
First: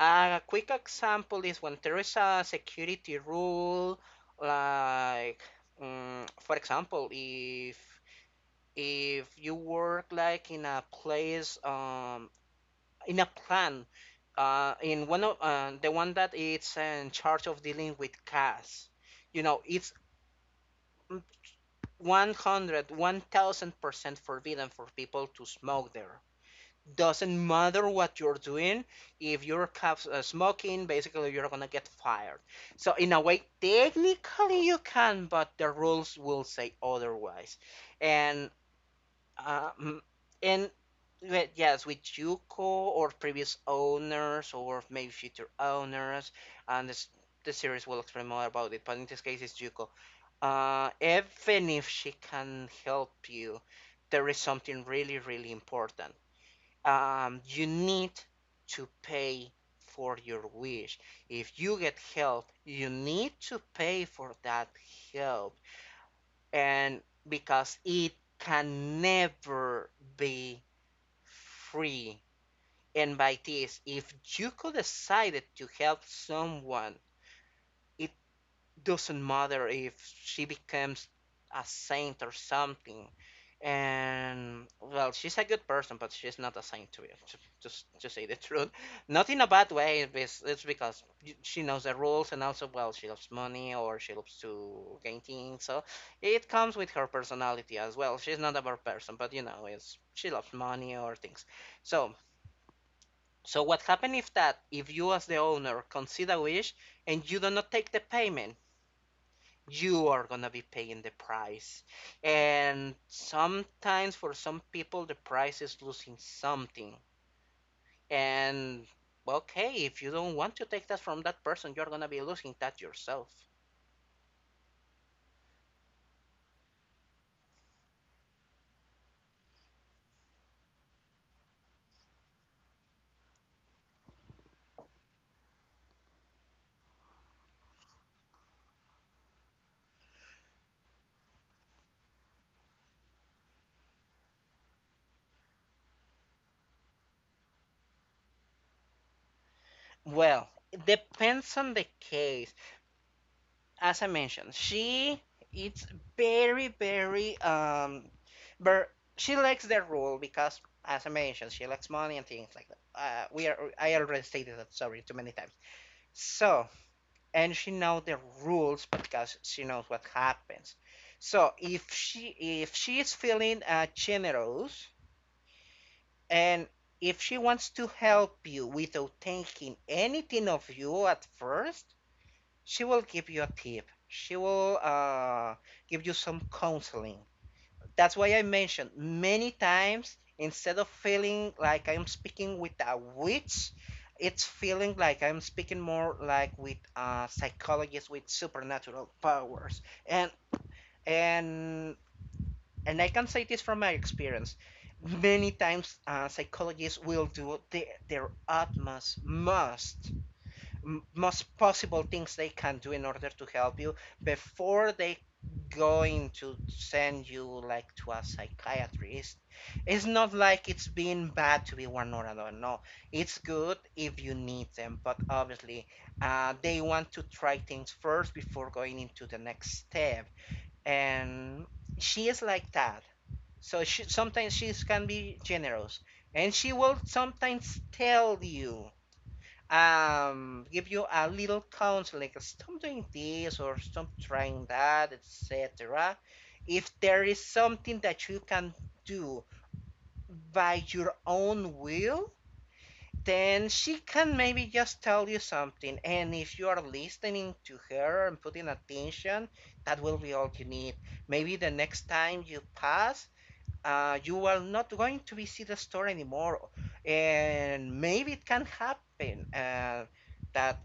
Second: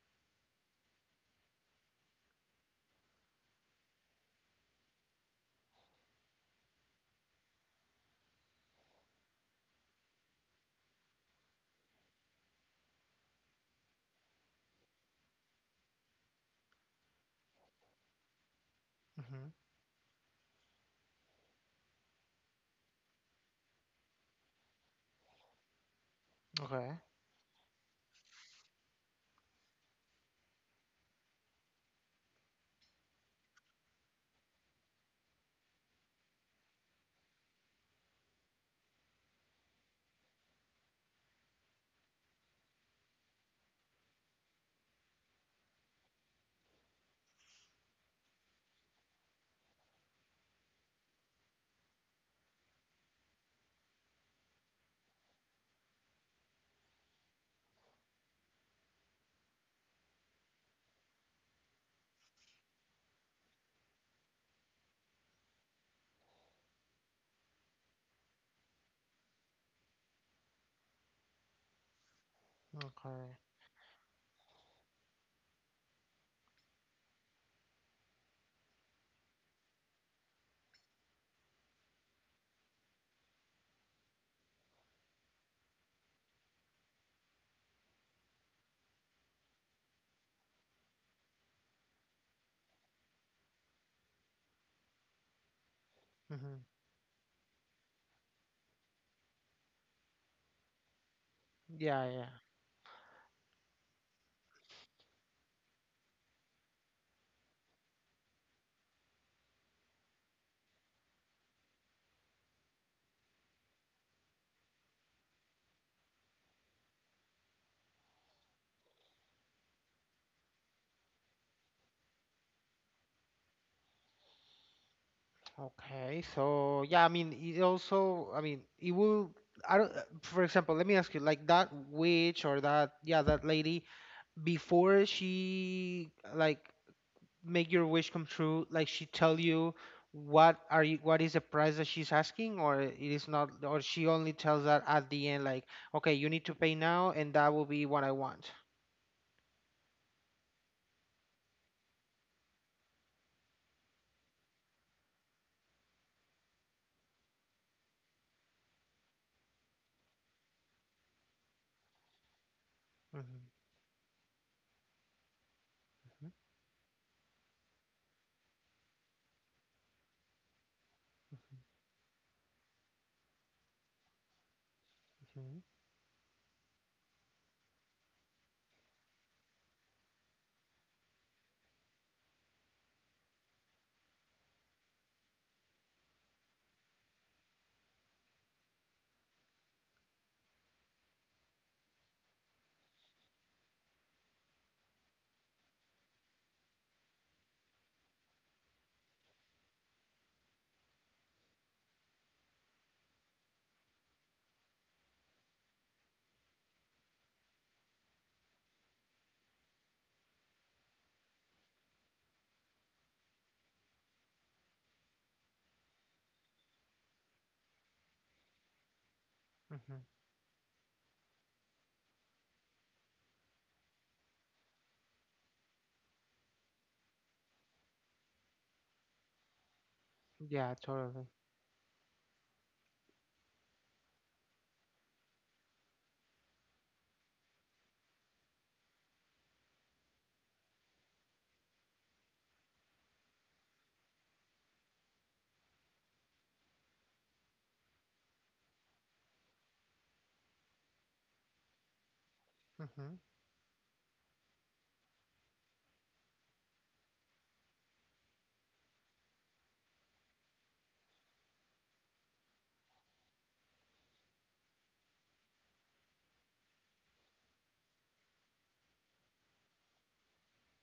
A quick example is when there is a security rule, like for example, if you work like in a place, in a plant, in one of the one that it's in charge of dealing with cash, you Hmm. know, it's 100, 1,000% forbidden for people to smoke there. Okay, Doesn't matter what you're doing if you're smoking basically you're gonna get fired, so in a way technically you can but the rules will say otherwise. And um, and well, yes, with Yuko or previous owners or maybe future owners, and this, the series will explain more about it, but in this case it's Yuko. Even if she can help you, there is something really really important. You need to pay for your wish. If you get help, you need to pay for that help. And because it can never be free. And okay. by this, if you could decide to help someone, it doesn't matter if she becomes a saint or something. And well she's a good person, but she's not assigned to it just to say the truth, not in a bad way. It's because she knows the rules, and also well she loves money or she loves to gain things, so it Hmm. comes with her personality as well. She's not a bad person, but you know it's she loves money or things. so Yeah, yeah, yeah. so what happened if that if you as the owner concede a wish and you do not take the payment, you are gonna be paying the price. And sometimes for some people, the price is losing something. And well, okay, if you don't want to take that from that person, you're gonna be losing that yourself. Okay, so yeah, I mean, it also, I mean, it will, I don't, for example, let me ask you, like, that witch, or that, yeah, that lady, before she, like, make your wish come true, like, she tell you what is the price that she's asking, or it is not, or she only tells that at the end, like, okay, you need to pay now, and that will be what I want. Well, it depends on the case. As I mentioned, she it's very, very but she likes the rule because, as I mentioned, she likes money and things like that. Mm-hmm, We are I already stated that sorry too many times. So and she knows the rules because she knows what happens. So if she is feeling generous, mm-hmm, and if she wants to help you without taking anything of you at first, she will give you a tip. She will give you some counseling. That's why I mentioned many times instead of feeling like I'm speaking with a witch, it's feeling like I'm speaking more like with a psychologist with supernatural powers. And and I can say this from my experience. Many times, psychologists will do their utmost, most possible things they can do in order to help you before they going to send you like to a psychiatrist. mm-hmm. It's not like it's been bad to be one or another, no, it's good if you need them, but obviously they want to try things first before going into the next step. Yeah, totally. And she is like that, so she sometimes she can be generous, and she will sometimes tell you give you a little counsel like stop doing this or stop trying that, etc. If there is something that you can do by your own will, Mm-hmm. then she can maybe just tell you something, and if you are listening to her and putting attention, that will be all you need. Maybe the next time you pass, you are not going to visit the store anymore, and maybe it can happen that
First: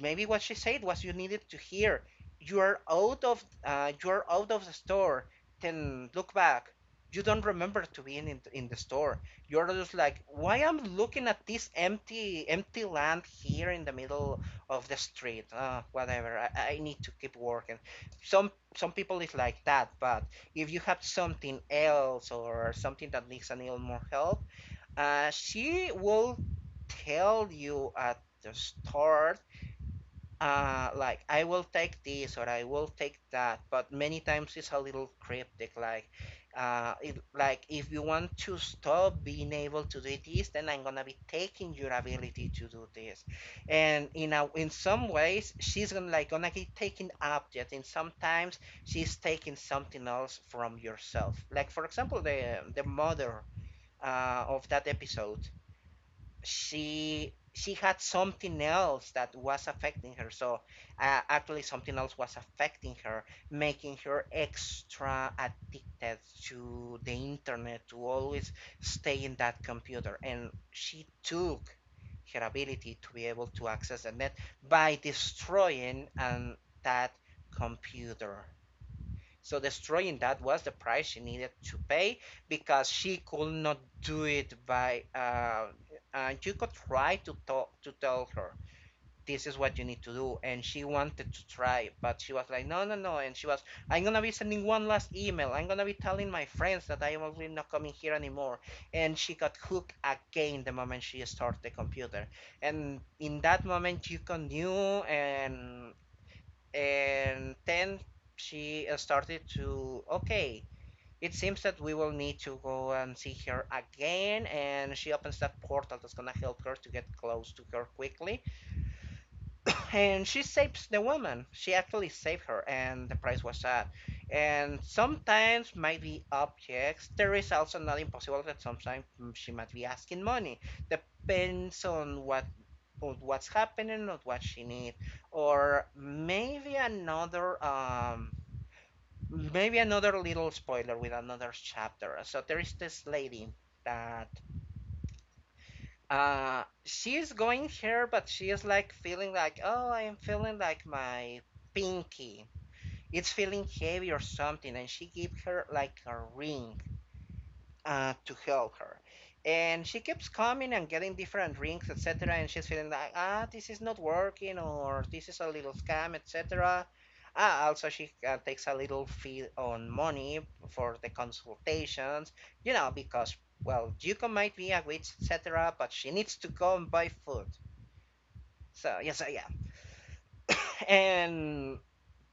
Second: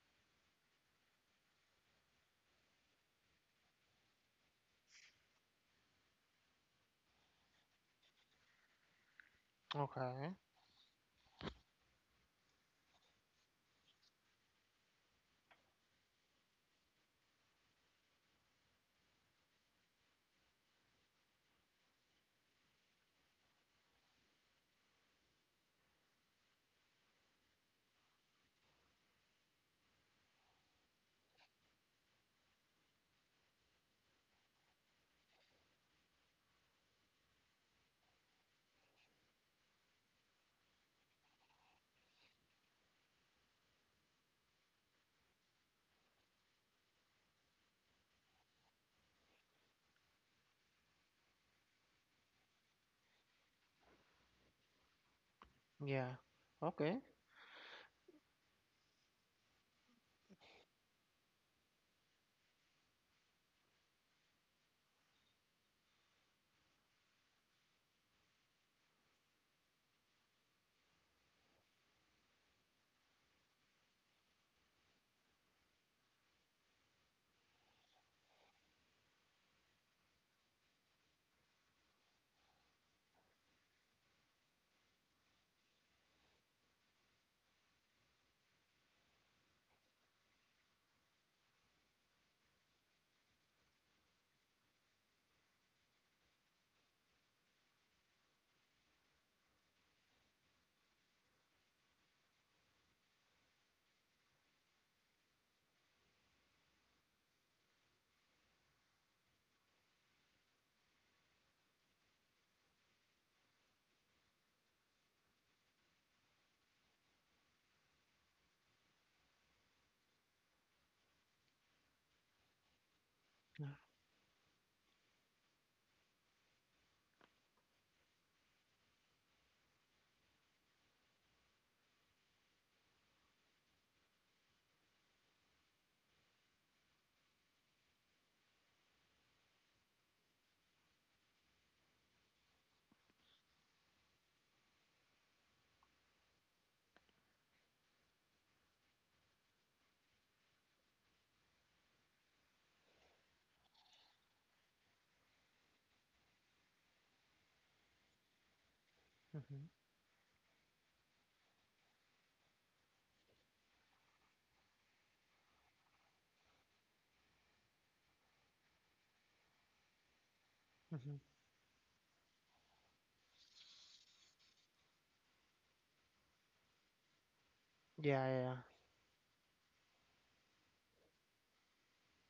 maybe what she said was you needed to hear. You are out of you are out of the store. Then look back. You don't remember to be in the store. You're just like, Okay. why I'm looking at this empty land here in the middle of the street. Whatever. I need to keep working. Some people is like that, but if you have something else or something that needs a little more help, she will tell you at the start like I will take this or I will take that, but many times it's a little cryptic. Like, like if you want to stop being able to do this, then I'm gonna be taking your ability to do this, and in some ways she's gonna be taking objects, and sometimes she's taking something else from yourself. Like for example, the mother of that episode Yeah. Okay. she had something else that was affecting her, so actually something else was affecting her, making her extra addicted to the internet to always stay in that computer, and she took her ability to be able to access the net by destroying that computer. So destroying that was the price she needed to pay because she could not do it by. And you could try to talk to tell her this is what you need to do, and she wanted to try, but she was like, no, no, no, and she was, I'm gonna be sending one last email. I'm gonna be telling my friends that I am really not coming here anymore, and she got hooked again the moment she started the computer, and in that moment you can knew and and then she started to okay it seems that we will need to go and see her again, and she opens that portal that's gonna help her to get close to her quickly. And she saves the woman. She actually saved her, and the price was Yeah. that. And sometimes might be objects. There is also not impossible that sometimes she might be asking money. Depends on what, on what's happening or what she needs. Or maybe another little spoiler with another chapter. So there is this lady that she's going here, but she is like feeling like, oh, I am feeling like my pinky. It's feeling heavy or something, and she gives her like a ring to help her. Mm-hmm. And she keeps coming and getting different rings, etc. And she's feeling like, ah, this is not working, or this is a little scam, etc. Ah, also, she takes a little fee on money for the consultations, because, well, Yuko might be a witch, etc., but she needs to go and buy food. Yeah, yeah, So, yes, so yeah. and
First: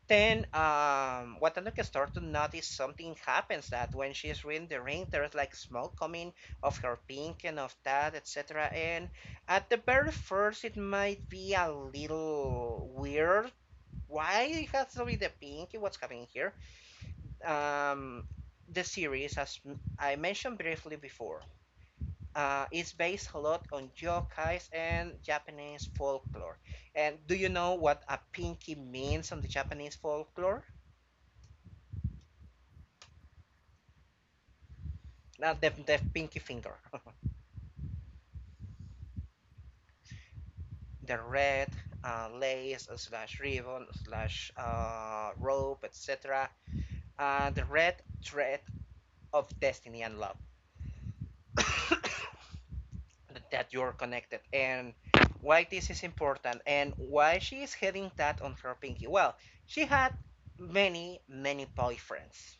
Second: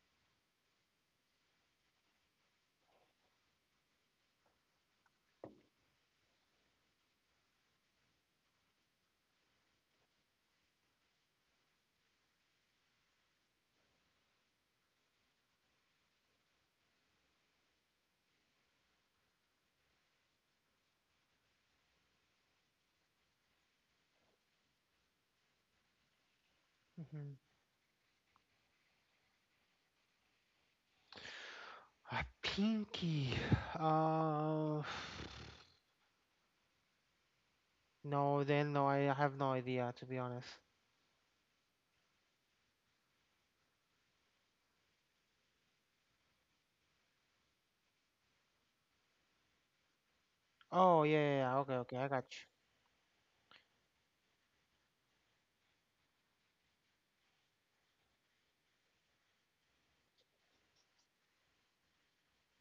Then, Watanabe starts to notice something happens that when she's reading the ring, there's like smoke coming of her pink and of that, etc. And at the very first, it might be a little weird. Why it has to be the pink? What's happening here? Um, the series, as I mentioned briefly before, is based a lot on yokais and Japanese folklore. yeah. And Mm-hmm. do you know what a pinky means on the Japanese folklore? A pinky. Uh, Not the pinky finger. no, then no, I have no idea, to be honest. The red lace slash ribbon slash rope, etc. The red thread of destiny and love. Oh, yeah, yeah, yeah. Okay, okay, I got you. That you're connected, and why this is important and why she is having that on her pinky. Well, she had many many boyfriends,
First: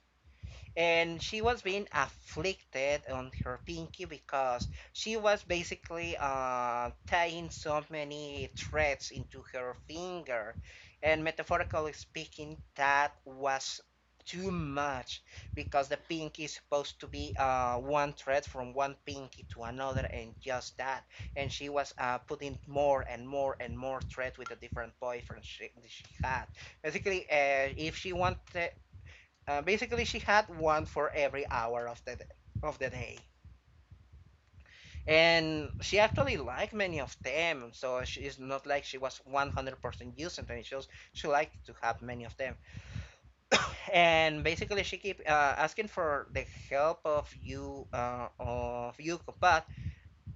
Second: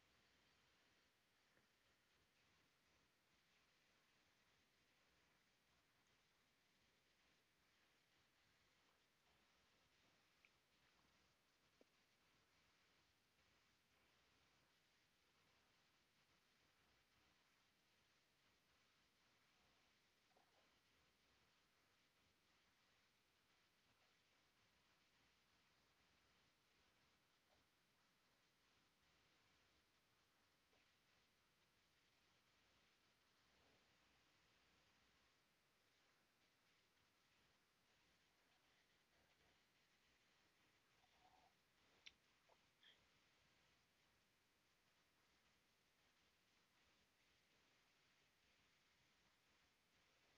and she was being afflicted on her pinky because she was basically tying so many threads into her finger, and metaphorically speaking that was too much, because the pinky is supposed to be one thread from one pinky to another and just that. And she was putting more and more and more thread with the different boyfriends she had. Basically if she wanted basically, she had one for every hour of the day, and she actually liked many of them. So she is not like she was 100% using them. She was, she liked to have many of them. And basically she keep asking for the help of you combat.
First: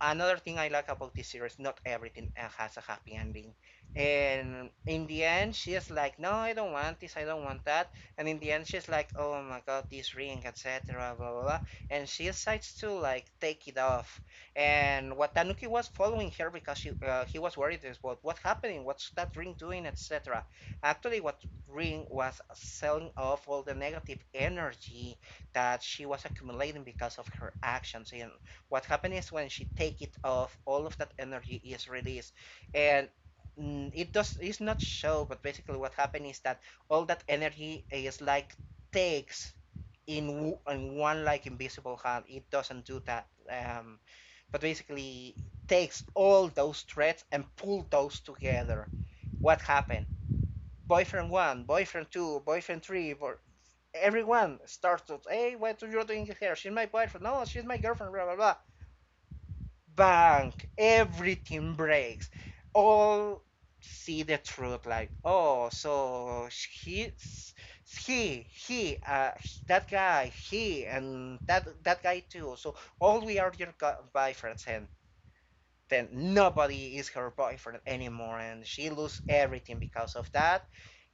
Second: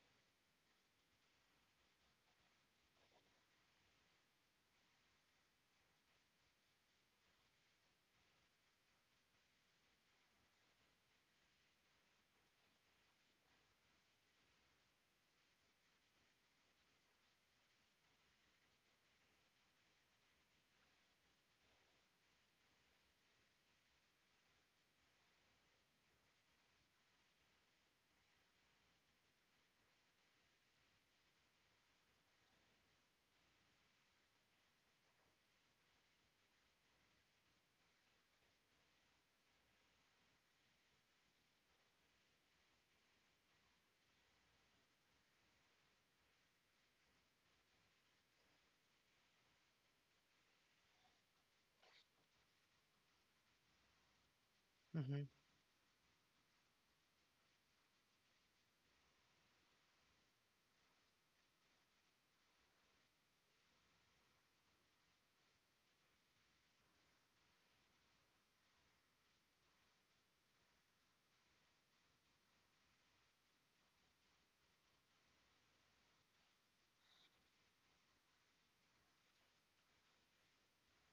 Another thing I like about this series, not everything has a happy ending. And in the end, she's like, no, I don't want this, I don't want that. And in the end, she's like, oh my god, this ring, etc., blah, blah, blah. And she decides to like take it off. And Watanuki was following her because she, he was worried about what's happening, what's that ring doing, etc. Actually, what ring was selling off all the negative energy that she was accumulating because of her actions. And what happens is when she take it off, all of that energy is released, and it does it's not show, but basically what happened is that all that energy is like takes in in one like invisible hand. It doesn't do that, but basically takes all those threads and pull those together. What happened? Boyfriend one, boyfriend two, boyfriend three, everyone starts to, Mm-hmm. hey, what are you doing here? She's my boyfriend. No, she's my girlfriend. Blah blah blah bank, everything breaks. All see the truth, like, oh, so he, he, he, uh, that guy, he, and that guy too. So all we are your boyfriends, and then nobody is her boyfriend anymore, and she lose everything because of that.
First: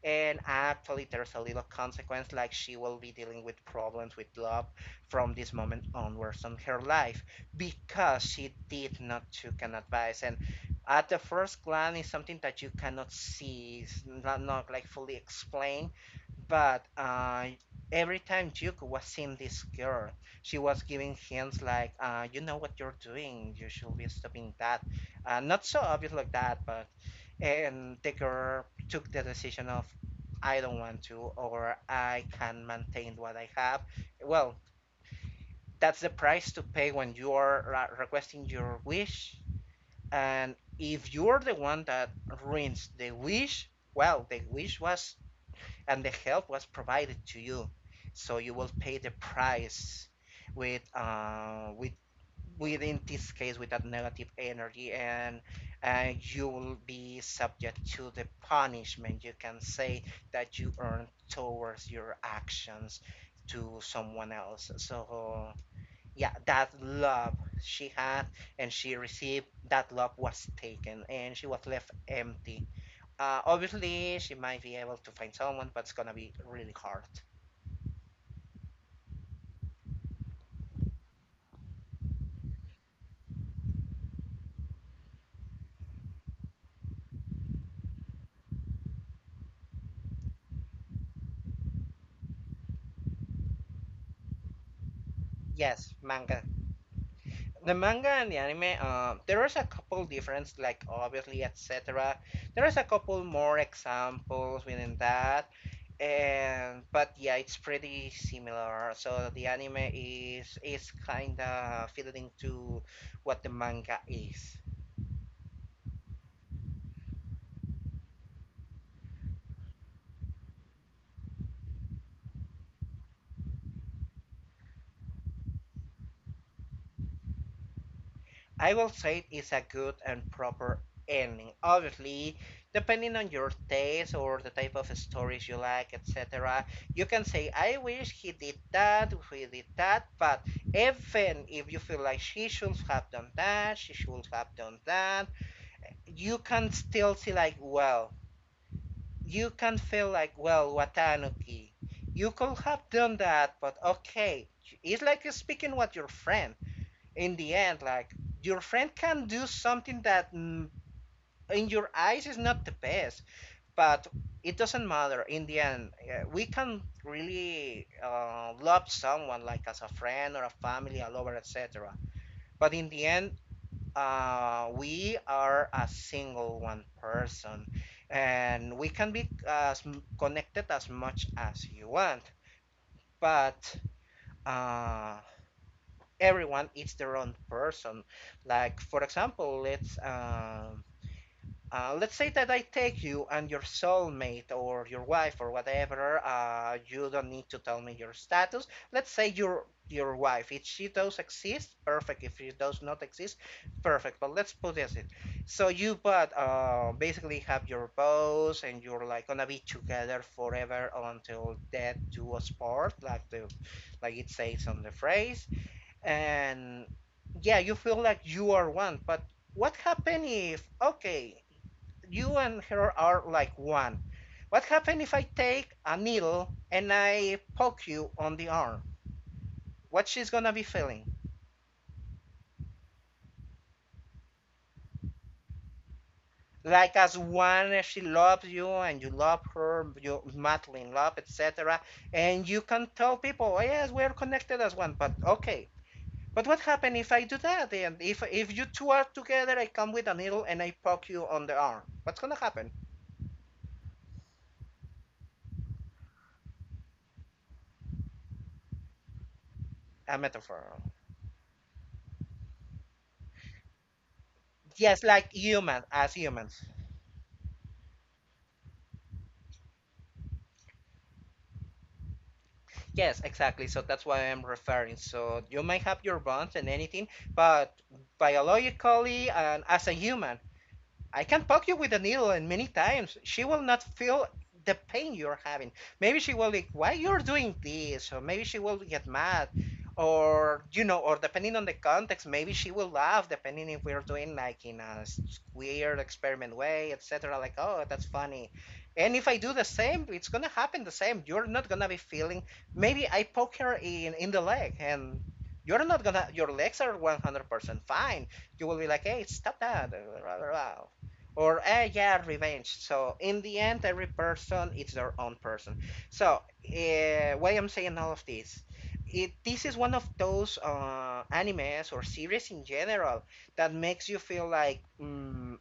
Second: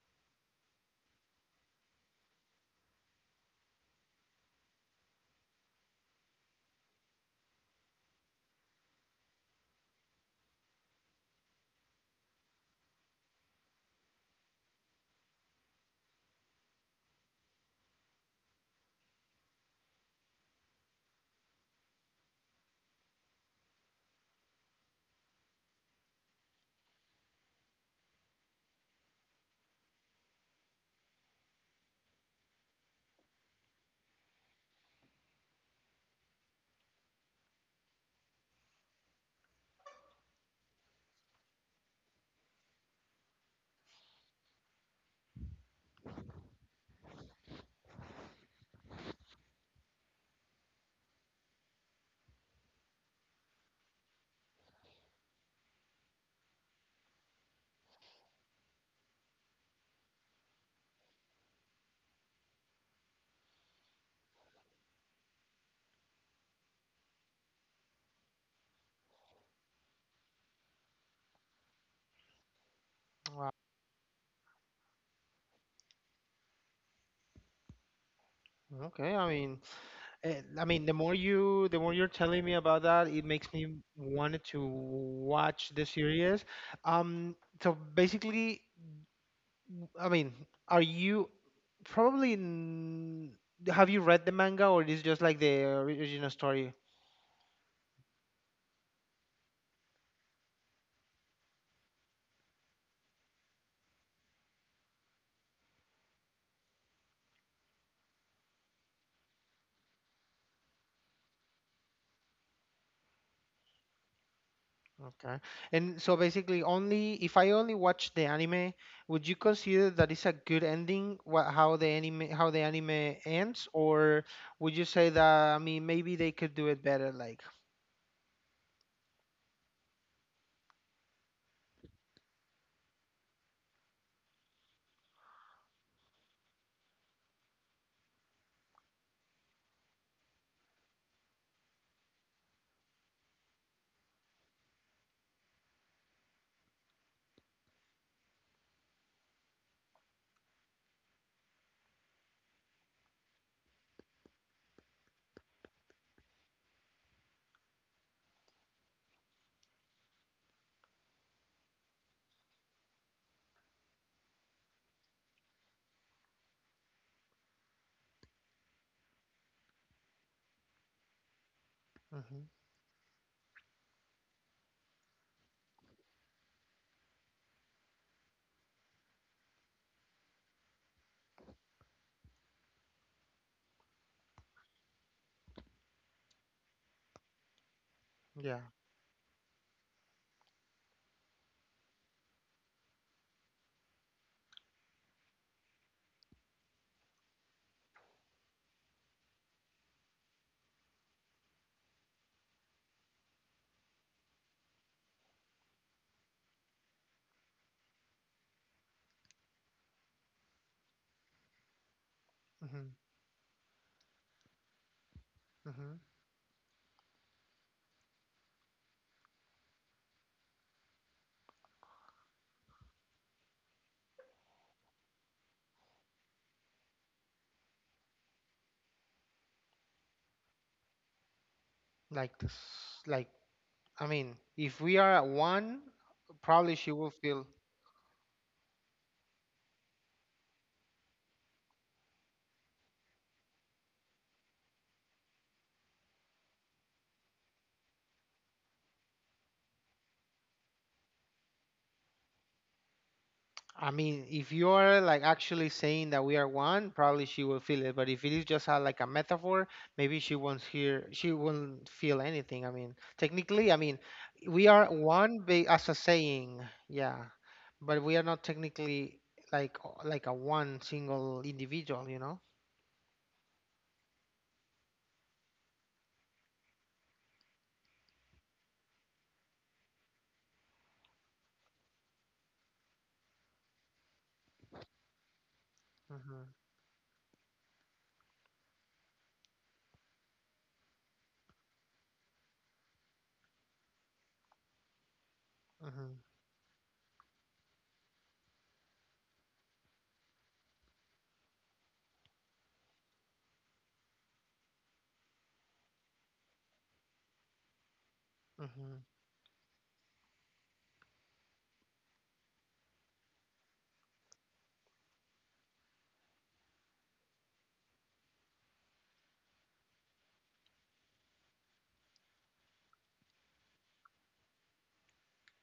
And actually, there's a little consequence, like she will be dealing with problems with love from this moment onwards on her life because she did not took an advice. And at the first glance, it's something that you cannot see, it's not like fully explained. But every time Duke was seeing this girl, she was giving hints like, "You know what you're doing. You should be stopping that." Not so obvious like that, but and Decker took the decision of, I don't want to, or I can maintain what I have. Well, that's the price to pay when you are requesting your wish. And if you're the one that ruins the wish, well, the wish was and the help was provided to you, so you will pay the price with within this case with that negative energy, and you will be subject to the punishment, you can say, that you earn towards your actions to someone else. So yeah, that love she had, and she received, that love was taken, and she was left empty. Uh, Wow. obviously she might be able to find someone, but it's gonna be really hard. Okay, I mean, I mean, the more you're telling me about that, it makes me want to watch the series. Um, so basically, I mean, are you probably n- have you read the manga, or is just like the Yes, original manga, story? the manga and the anime, there is a couple difference, like obviously, etc. There is a couple more examples within that, and but yeah, it's pretty similar. So the anime is kind of fitting to what the manga is. Okay. And so basically, only if I only watch the anime, would you consider that it's a good ending, what, how the anime ends, or would you say that, I mean, maybe they could do it better, like. I will say it is a good and proper ending. Obviously, depending on your taste or the type of stories you like, etc., you can say, I wish he did that, but even if you feel like she should have done that, she should have done that, you can still see, like, well, you can feel like, well, Watanuki, you could have done that, but okay. It's like you're speaking with your friend in the end, like your friend can do something that in your eyes is not the best, but it doesn't matter in the end. Uh, we can really love someone like as a friend or a family a lover, etc., Hmm. but in the end we are a single one person, and we can be as connected as much as you want, but uh, everyone is their own person. Yeah. Like for example, let's say that I take you and your soulmate or your wife or whatever. You don't need to tell me your status. Let's say your wife. If she does exist, perfect. If she does not exist, perfect. But let's put this in. So you, but basically have your bows and you're like gonna be together forever until death do us Hmm. part, like the like it says on the phrase. Hmm. And yeah, you feel like you are one, but what happen if, okay, you and her are like one, what happen if I take a needle and I poke you on the arm, what she's gonna be feeling? Like this, like, I mean, if we are at one, probably she Like will as feel. one, as she loves you and you love her, you madly in love, etc., and you can tell people, oh, yes, we're connected as one, but okay, but what happen if I do that? And if you two are together, I come with a needle and I poke you on the arm. What's gonna happen? I mean, if you are, like, actually saying that we are one, probably she will feel it. But if it is just like a metaphor, maybe A she won't metaphor. hear, she won't feel anything. I mean, technically, I mean, we are Yes, like one human, as a as saying, humans. yeah, but we are not technically like a one single individual, you know? Yes, exactly. So that's what I'm referring. So you might have your bonds and anything, but biologically and as a human, I can poke you with a needle and many times. She will not feel the pain you're having. Maybe she Mm-hmm, will like, why you're doing this? Or maybe she will get mad. Or you know, or depending on the context, maybe she will laugh, depending if we're doing like in a weird mm-hmm, experiment way, etc. Like, oh, that's funny. And if I do the same, it's gonna happen the same. You're not gonna be feeling. Maybe I poke her in the leg, and you're not gonna. Your legs are 100% fine. You will be mm-hmm. like, hey, stop that, or eh yeah, revenge. So in the end, every person is their own person. So why I'm saying all of this, it this is one of those animes or series in general that makes you feel like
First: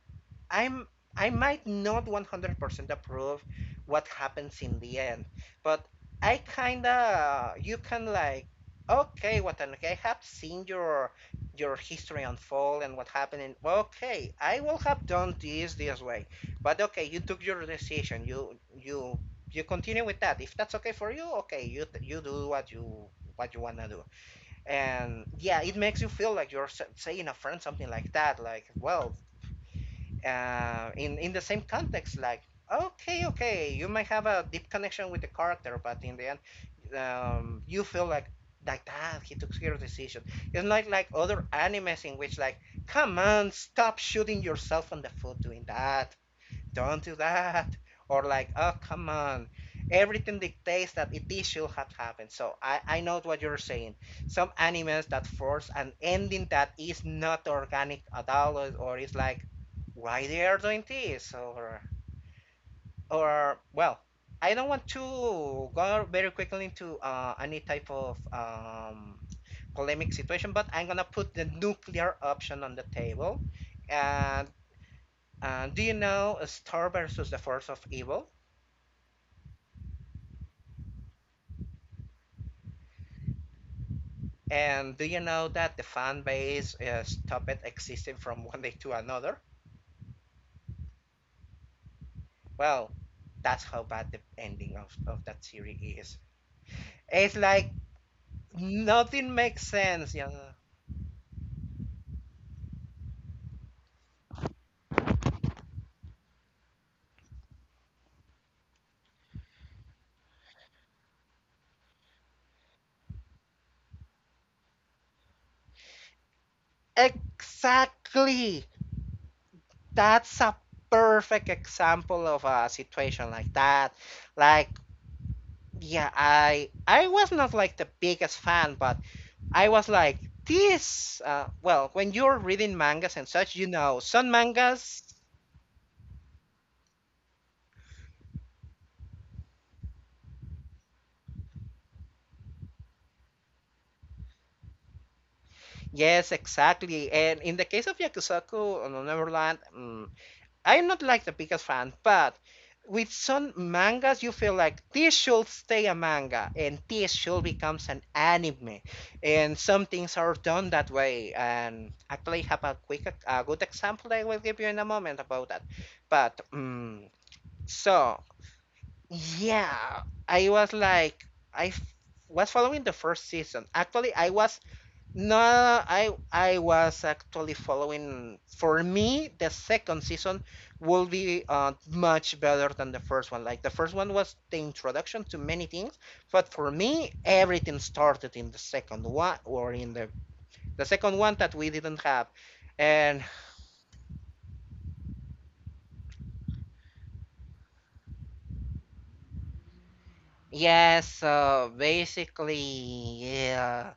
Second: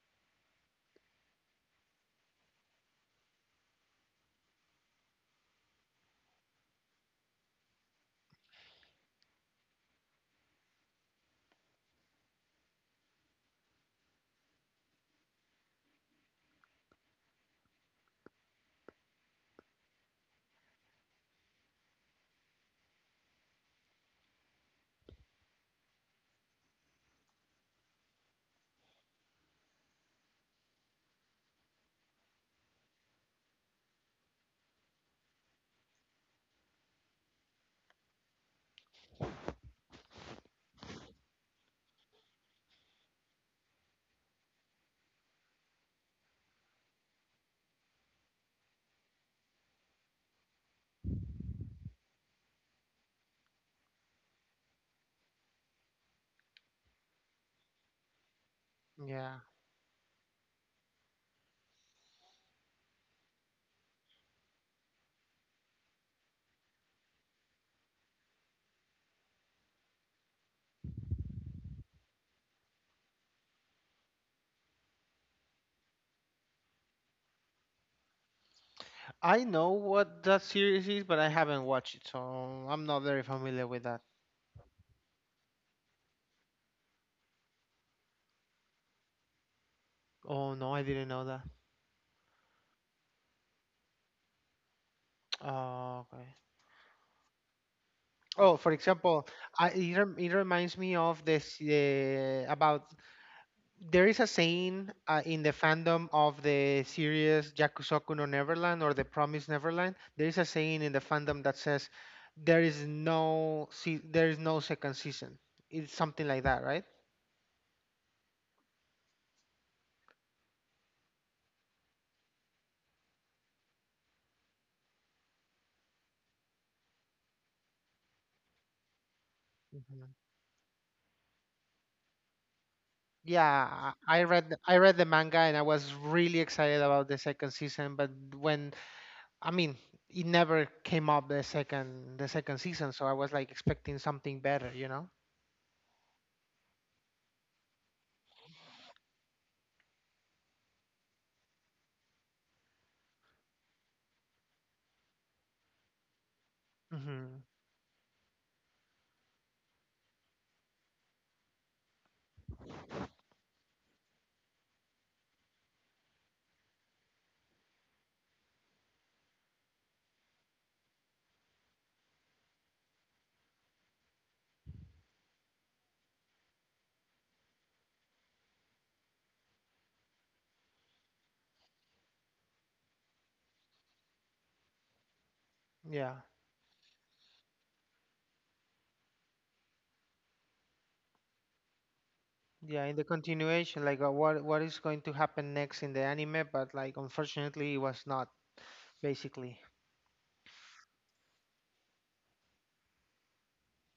I'm, I might not 100% approve what happens in the end, but I kinda you can like, okay, Watanuki, I have seen your history unfold and what happened, and okay, I will have done this this way. But okay, you took your decision. You you continue with that. If that's okay for you, okay, you do what you wanna do. And yeah, it makes you feel like you're saying a friend something like that, like well in the same context like, okay okay, you might have a deep connection with the character, but in the end you feel like that he took your decision. It's not like other animes in which like, come on, stop shooting yourself on the foot doing that. Don't do that. Or like, oh, come on. Everything dictates that it is should have happened. So I know what you're saying. Some animes that force an ending that is not organic at all, or it's Yeah, like, why they are doing this? Or well, I don't want to go very quickly into any type of polemic situation, but I'm gonna put the nuclear option on the table. And do you know Star versus the Force of Evil? I know what that series is, but I haven't watched it, so I'm not very familiar with that. And do you know that the fan base stopped existing from one day to another? Oh no, I didn't know that. Well, that's how bad the ending of that series Oh, is. okay. It's like Oh, for example, nothing makes sense. You it know? reminds me of this about There is a saying in the fandom of the series Yakusoku no Neverland or The Promised Neverland. There is a saying in the fandom that says there is there is no second season. It's something like that, right? Exactly. That's a perfect example of a situation like that. Like, yeah, I was not like the biggest fan, but I was Mhm. like this. Well, when you're reading mangas and such, you Yeah, know, I I some read I read mangas. the manga and I was really excited about the second season, but I mean, it never came up the second season, so I was like expecting something better, you know. Yes, exactly. And in the case of Yakusoku on Neverland, I'm not like the biggest fan, but with some mangas, you feel like this should stay a manga and this Hmm. should becomes an anime. And some things are done that way. And actually, have a quick, a good example I will give you in a moment about that. But so yeah, I was like, I f- was following the first season. Actually, I was no, I was actually following. For me, the second season will be much better than the first one. Like the first one was the introduction to many things, Yeah, but for me, everything started in the second one or in the second one that we didn't have. yeah. In the And continuation, like what is going to happen next in the anime, but like unfortunately, it was not basically. yes, basically, yeah.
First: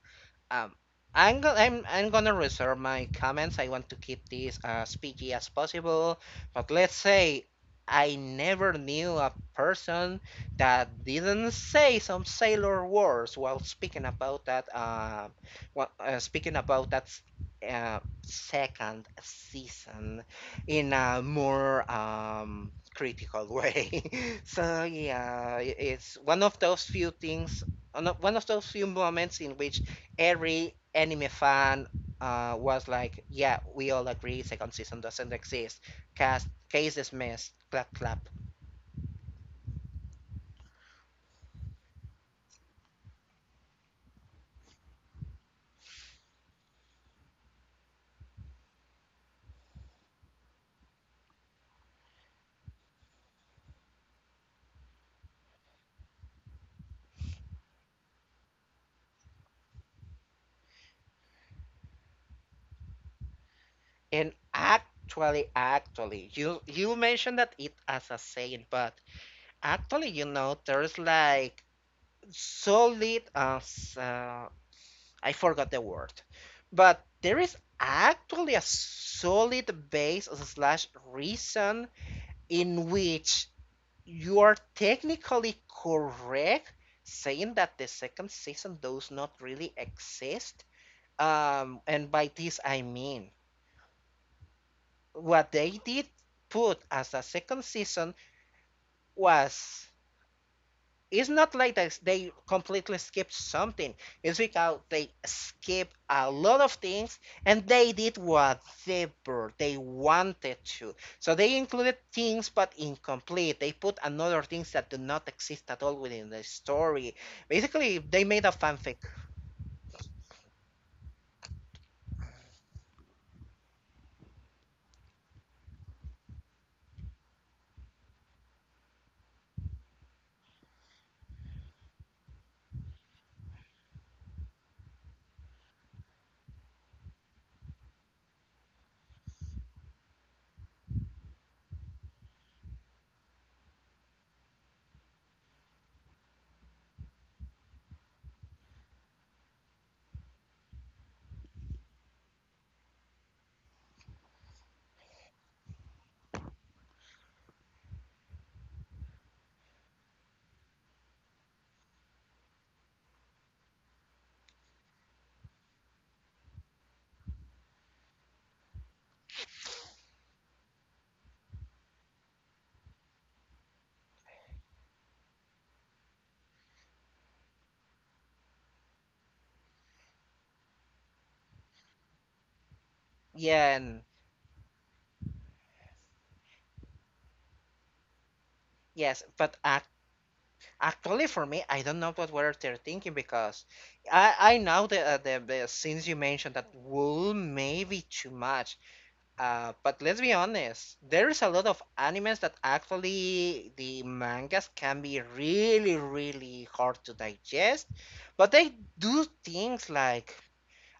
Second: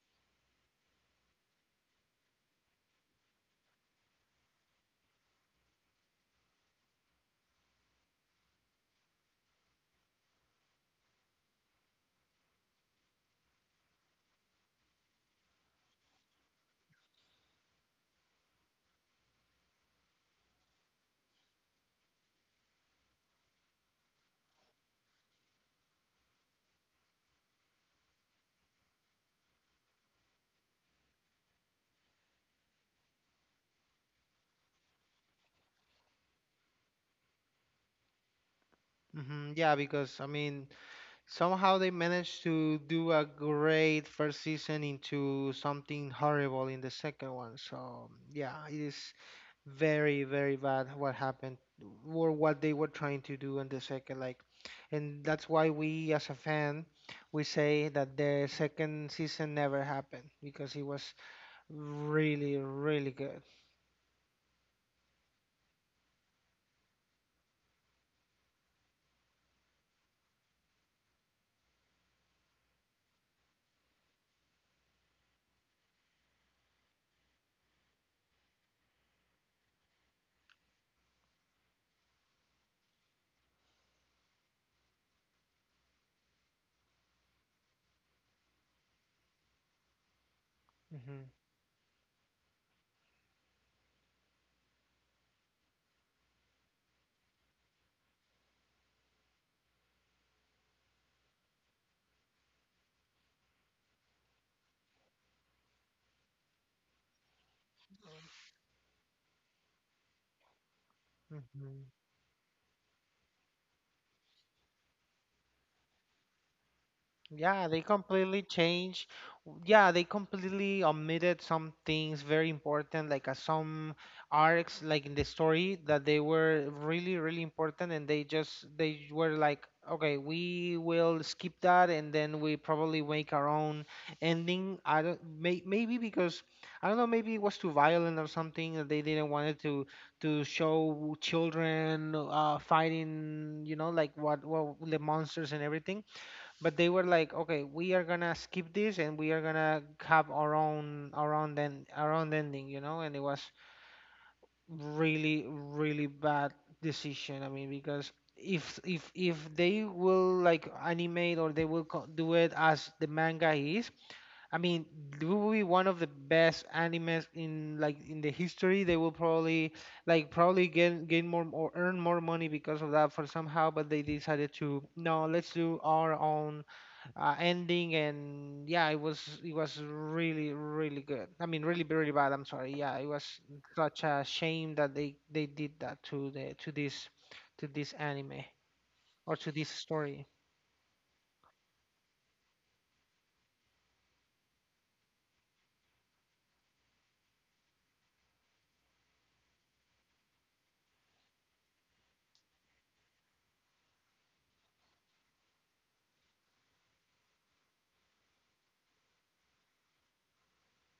Um, I'm gonna reserve my comments. I want to keep this as PG as possible. But let's say I never knew a person that didn't say some sailor words while speaking about that. While speaking about that second season in a more critical way. So it's one of those few things. One of those few moments in which every anime fan was like, yeah, we all agree second season doesn't exist. Cast case dismissed. Clap clap. Hmm. Yeah, because I mean, somehow they managed to do a great first season into something horrible in the second one. So yeah, it is. Very very bad what happened, or what they were trying to do in the second, like, and that's why we, as a fan, we say that the second season never happened because it was really really good. And actually, you mentioned that it as a saying, but actually, you know, there's like solid as I forgot the word, but there is actually a solid base slash reason in which you are technically correct saying that the second season does not really exist. Hmm. And by this I mean what they did put as a second season was it's not like this, they completely skipped something. It's because they skip a lot of things and they did whatever they wanted to. So they Hmm. included things but incomplete. They put another things that do not exist at all within the story. Yeah, they Basically, they completely made a fanfic. changed. Yeah, they completely omitted some things very important, like some arcs, like in the story, that they were really, really important, and they were like, okay, we will skip that, and then we probably make our own ending. I don't, maybe because I don't know, maybe it was too violent or something, that they didn't want it to show children fighting, you know, like what the monsters and everything, but they were like, okay, we are gonna skip this and we are gonna have our own then our own ending, you know. And it was really really bad decision. I mean, because if they will like animate or they will do it as the manga is, I mean, it will be one of the best animes in, like, in the history. They will probably like probably gain more or earn more money because of that for somehow. But they decided to no, let's do our own ending. And yeah, it was really really good. I mean, really really bad. I'm sorry. Yeah, it was Yeah, and such a shame that they did that to the to this anime yes, or to but this ac story. actually for me, I don't know what were they're thinking because I know the the scenes you mentioned that will maybe too much. But let's be honest, there is a lot of animes that actually the mangas can be really, really hard to digest, but they do things like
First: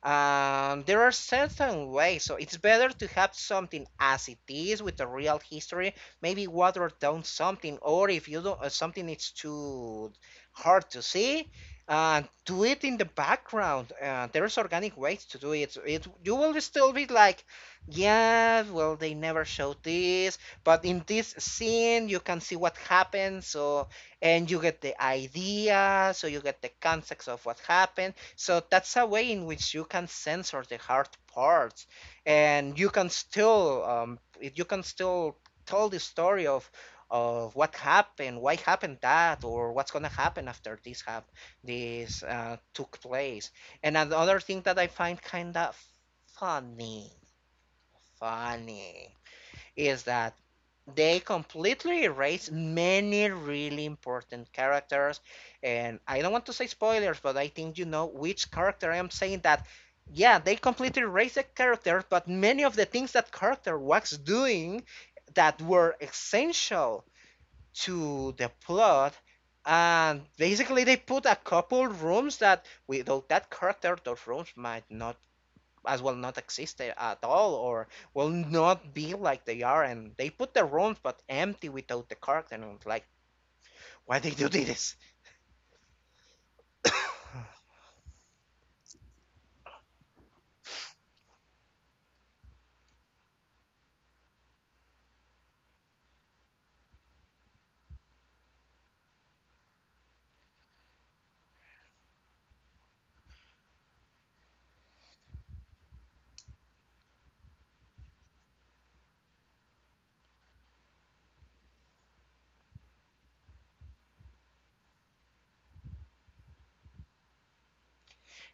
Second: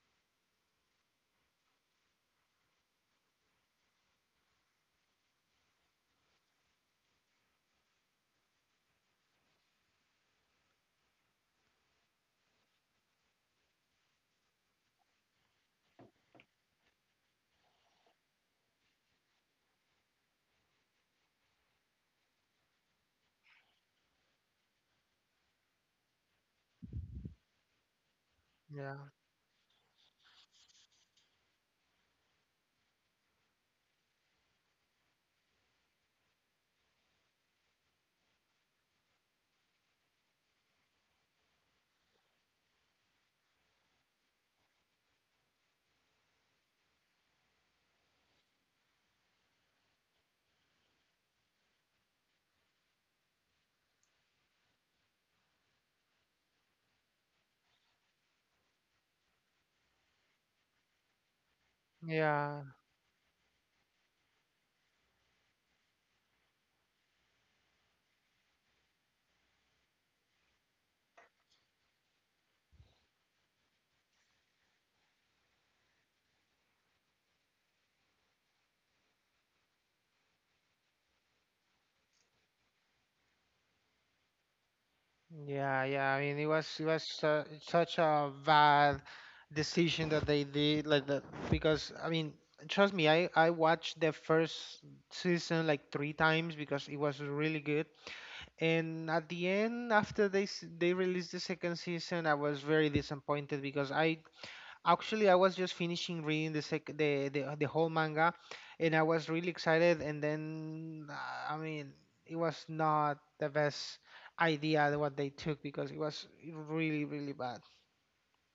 there are certain ways, so it's better to have something as it is with the real history. Maybe water down something, or if you don't, something it's too hard to see, do it in the background. There's organic ways to do it. So it you will still be like, yeah, well they never showed this, but in this scene you can see what happened. So and you get the idea, so you get the context of what happened, so that's Yeah, a way in which you can censor the hard parts, and you can still tell the story of what happened, why happened that, or what's gonna happen after this took place. And another thing that I find kind of funny, funny is that they completely erase many really important characters, and I don't want to say spoilers but I think you know which character I am saying that. Yeah, they completely erase the character but many yeah. of the things that character was doing that were essential to the plot, and basically they put a couple rooms that without that character those rooms might not as well not exist at all or will not be like they are, and they put the rooms but empty without the character and I was like why they do this. Yeah, yeah. I mean, it was such a bad decision that they did, like that, because I mean, trust me, I watched the first season like 3 times because it was really good. And at the end, after they they released the second season, I was very disappointed because I actually, I was just finishing reading the the whole manga, and I was really excited. And then, I mean, it was not the best idea that what they took because it was really, really bad.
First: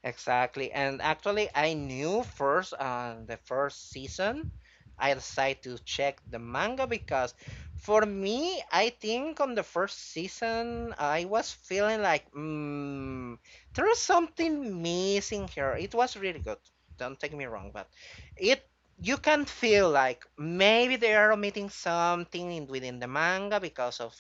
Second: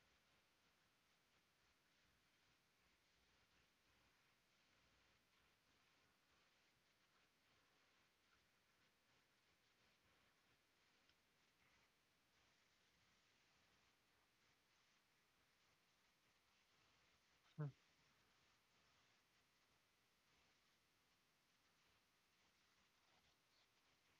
Exactly. And actually, I knew first on the first season, I decided to check the manga because for me, I think on the first season, I was feeling like, there is something missing here. It was really good. Don't take me wrong, but it you can feel like maybe they are omitting something in, within the manga because of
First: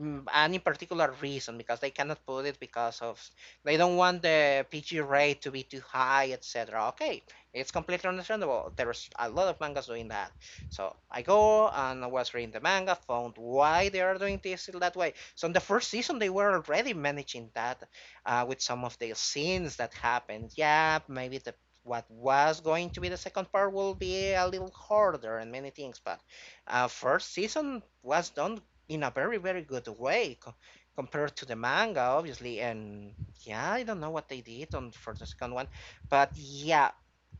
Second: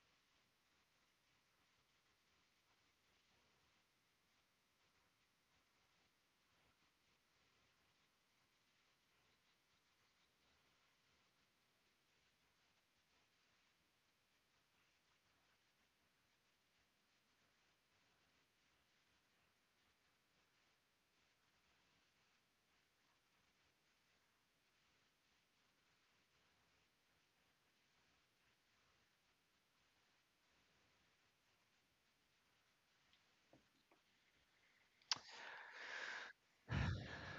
any particular reason because they cannot put it because of they don't want the PG rate to be too high, etc. Okay, it's completely understandable. There's a lot of mangas doing that. So I go and I was reading the manga, found why they are doing this that way. So in the first season, they were already managing that with some of the scenes that happened. Yeah, maybe the what was going to be the second part will be a little harder and many things, but first season was done in a very very good way compared to the manga obviously, and yeah I don't know what they did on for the second one, but yeah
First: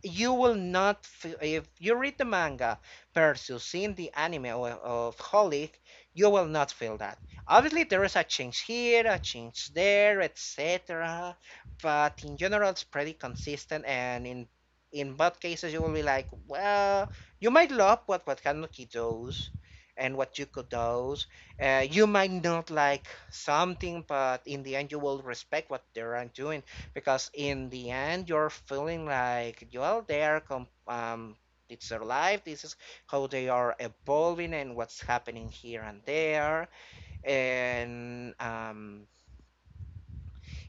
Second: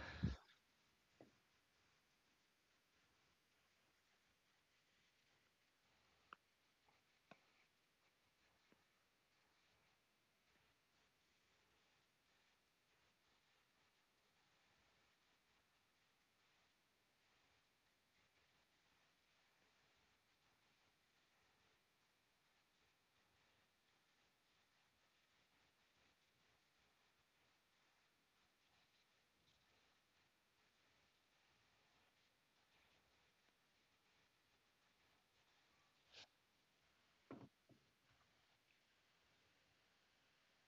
you will not if you read the manga versus seeing the anime of Holic, you will not feel that obviously there is a change here a change there etc, but in general it's pretty consistent and in both cases you will be like well you might love what Kanuki does and what Yuko does. You might not like something, but in the end, you will respect what they're doing because in the end, you're feeling like, well, they are, it's their life. This is how they are evolving and what's happening here and there. And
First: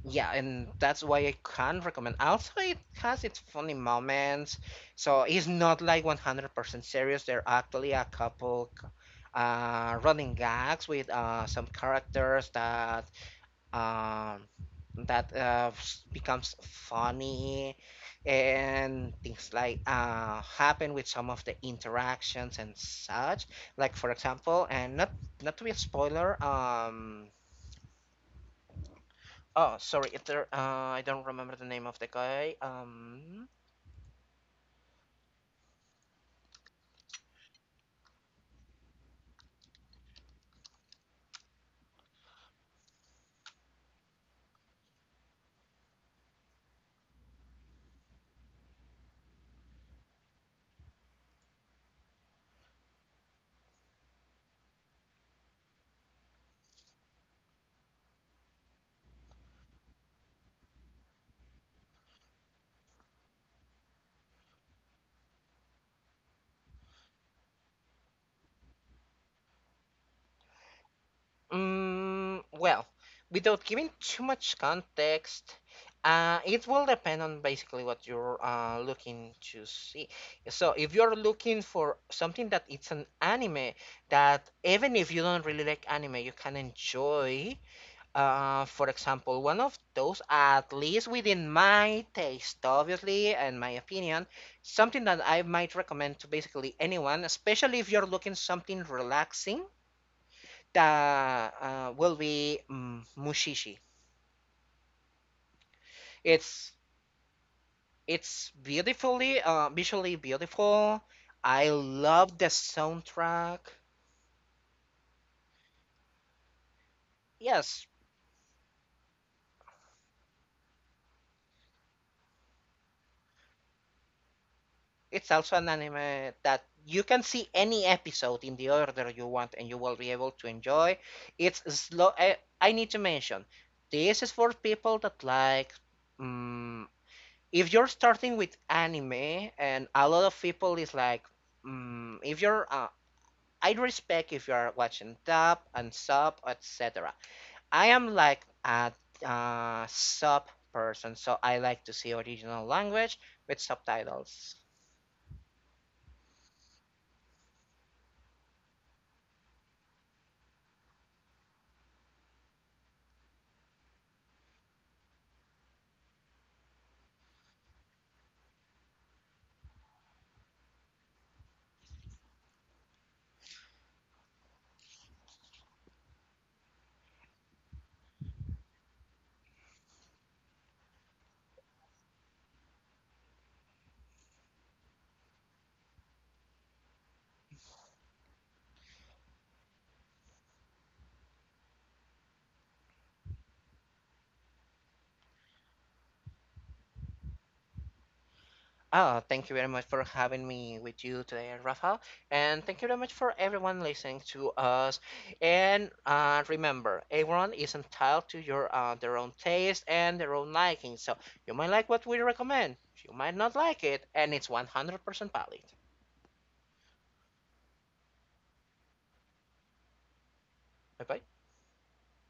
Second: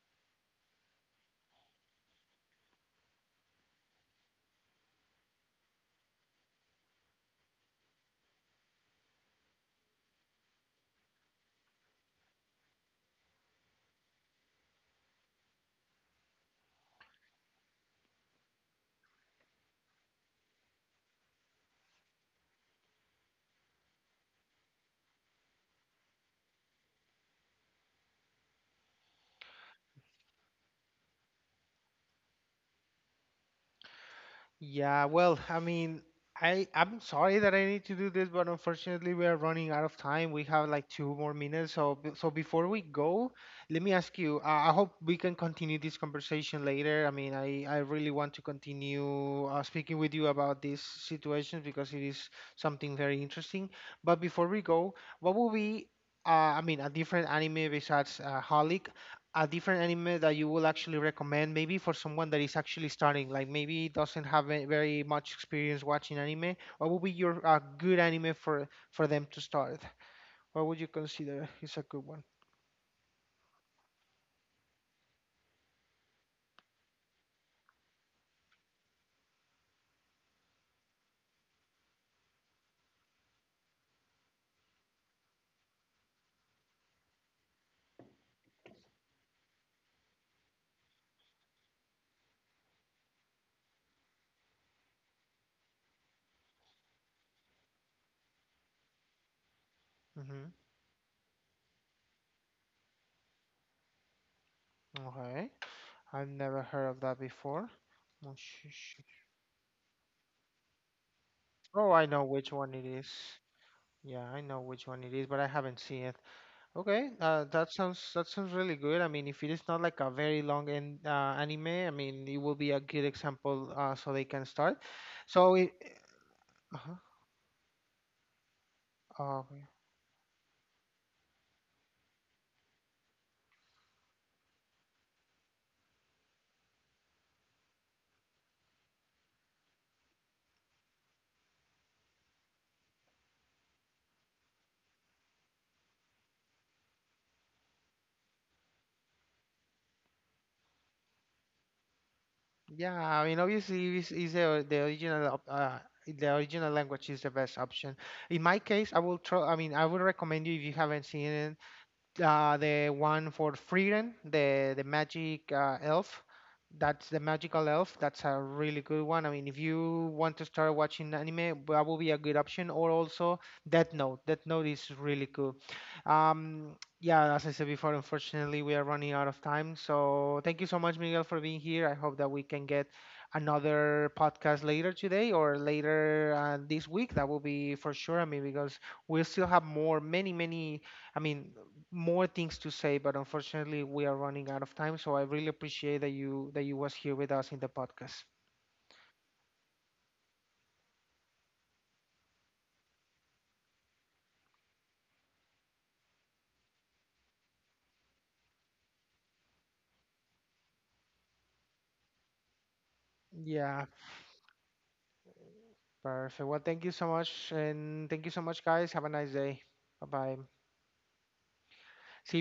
yeah, and that's why I can recommend. Also, it has its funny moments, so it's not like 100% serious. There are actually a couple running gags with some characters that um, becomes funny, and things like happen with some of the interactions and such. Like for example, and not to be a spoiler. Oh, sorry. If there, I don't remember the name of the guy. Yeah, well, I mean, I'm sorry that I need to do this, but unfortunately we are running out of time. We have like 2 more minutes, so so before we go, let me ask you. I hope we can continue this conversation later. I mean, I really want to continue speaking with you about this situation because it is something very interesting. But before we go, what will be I mean, a different anime besides Holic, a different anime that you will actually recommend maybe for someone that is actually starting, like maybe doesn't have very much experience watching anime? What would be your good anime for them to start? What would you consider is a good one? Well, without giving too much context, it will depend on basically what you're looking to see. So, if you're looking for something that it's an anime that even if you don't really like anime, you can enjoy, for example, one of those, at least within my taste, obviously, and my opinion, something that I might recommend to basically anyone, especially if you're looking something relaxing, Hmm. that will be Mushishi. Okay. I've never It's heard of that before. oh it's sh- sh- beautifully, visually beautiful. I oh, I know love the which one it is. soundtrack. Yeah, I know which one it is, but I haven't seen it. Okay, Yes, that sounds really good. I mean, if it is not like a very long and anime, I mean, it will be a good example so they can start. it's So also an it, anime that uh-huh, you can see any episode in the order you uh, want and you will be able to enjoy. It's slow. I need to mention this is for people that like. mm if you're starting with anime, and a lot of people is like, mm if you're. I'd respect if you're watching dub and sub, etc. I am like a sub person, so I like to see original yeah, language I mean, with obviously, is subtitles. The the original language is the best option. In my case, I will try. I mean, I would recommend you, if you haven't seen it, the one for Frieren, the magic elf. That's the magical elf. That's a really good one. I mean, if you want to start watching anime, that will be a good option. Or also Death Note. Death Note is really cool. Yeah, as I said before, unfortunately we are running out of time. So thank you so much, Miguel, for being here. I hope that we can get another podcast later today or later this week. That will be for sure. I mean, because we still have more, many, many. I mean, more things to say, but unfortunately we are running out of time. So I really appreciate that you was here with us in the podcast. Oh, thank you very much for having me with you today, Rafa. And thank you very much for everyone listening to us. And remember, everyone is entitled to your their own taste and their own liking. So you might like what we recommend, you might not Yeah, like it, and it's 100% valid. perfect. Well, thank you so much, and thank you so much, guys. Have a nice day. Bye bye. Bye bye. See you.